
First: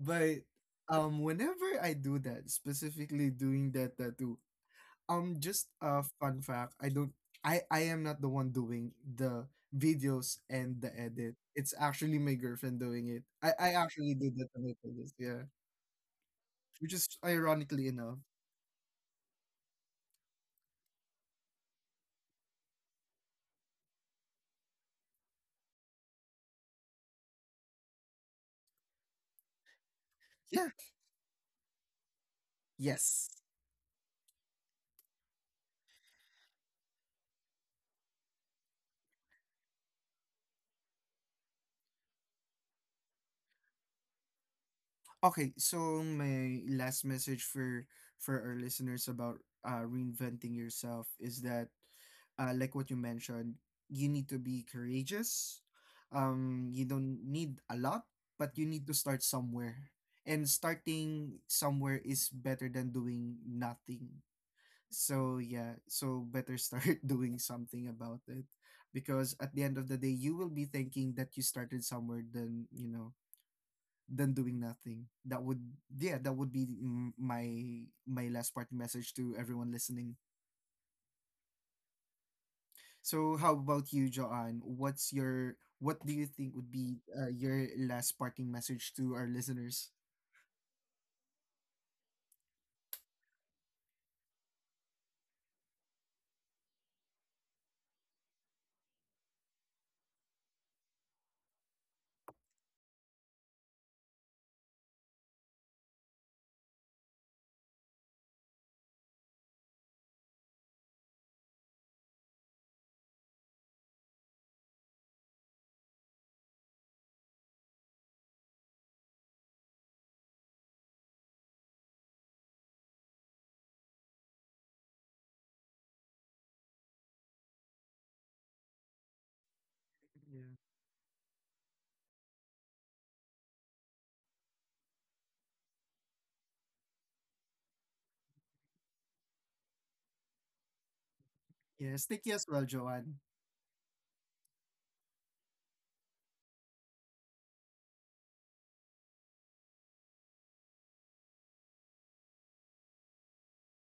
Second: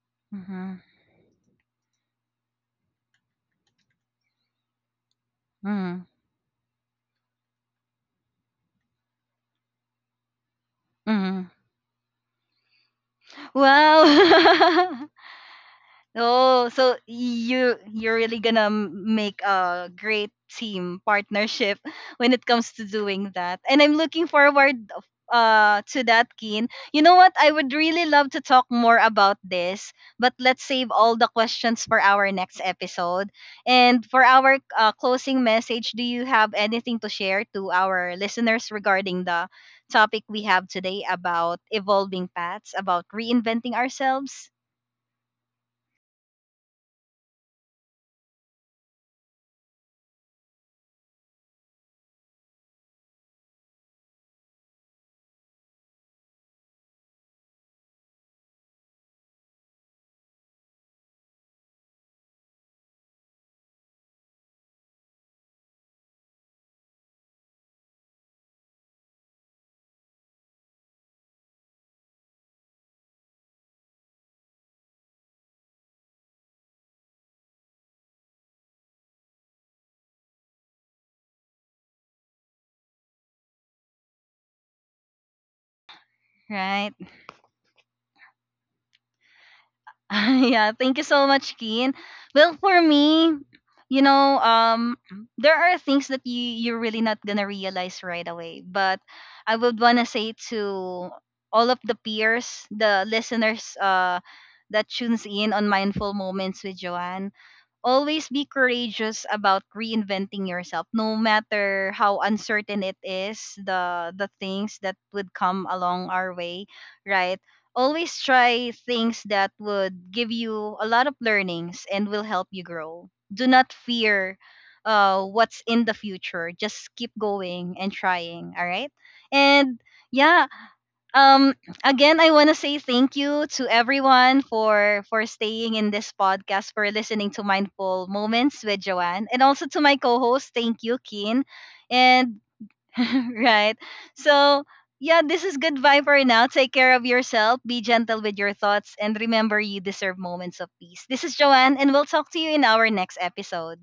But
Mhm.
whenever I do that, specifically doing that tattoo, just a
Mhm.
fun fact, I am not the one doing the videos and the edit.
Mhm.
It's actually my girlfriend doing it. I actually did that to my
Wow.
playlist,
[laughs]
yeah.
Oh,
Which
so
is
you
ironically
you're
enough.
really gonna make a great team partnership [laughs] when it comes to doing that. And I'm looking forward to that, Keen. You know what? I would really love to talk more about this, but let's
Yeah.
save all the questions for our next
Yes.
episode. And for our closing message, do you have anything to share to our listeners regarding the topic we have today about evolving paths, about reinventing ourselves?
Okay, so my last message for our listeners about reinventing yourself is that like what you mentioned, you need to be courageous. You don't need a lot, but you need to start somewhere. And starting somewhere is better than doing nothing. So yeah, so better start [laughs] doing something about it, because at the end of the day you will be thinking that you started somewhere than, you know, than doing nothing. That would yeah, that would be my last parting message to everyone listening. So how about you, Joanne? What's your what do you think would be
Right.
your last parting message to our listeners?
[laughs] Yeah, thank you so much, Keen. Well, for me, you know, there are things that you're really not gonna realize right away. But I would wanna say to all of the peers, the listeners, that tunes in on mindful moments with Joanne, always be courageous about reinventing yourself, no matter how uncertain it is, the things that would come along our way, right? Always try things that would give you a lot of learnings and will help you grow. Do not fear what's in the future. Just keep going and trying, all right? And
Yeah.
yeah, um again I want to say thank you to everyone for staying in this podcast, for listening to mindful moments with Joanne, and also to my co-host, thank you, Keen.
Yes, thank you as
And
well, Joanne.
[laughs] right. So yeah, this is goodbye for now. Take care of yourself, be gentle with your thoughts, and remember you deserve moments of peace. This is Joanne, and we'll talk to you in our next episode.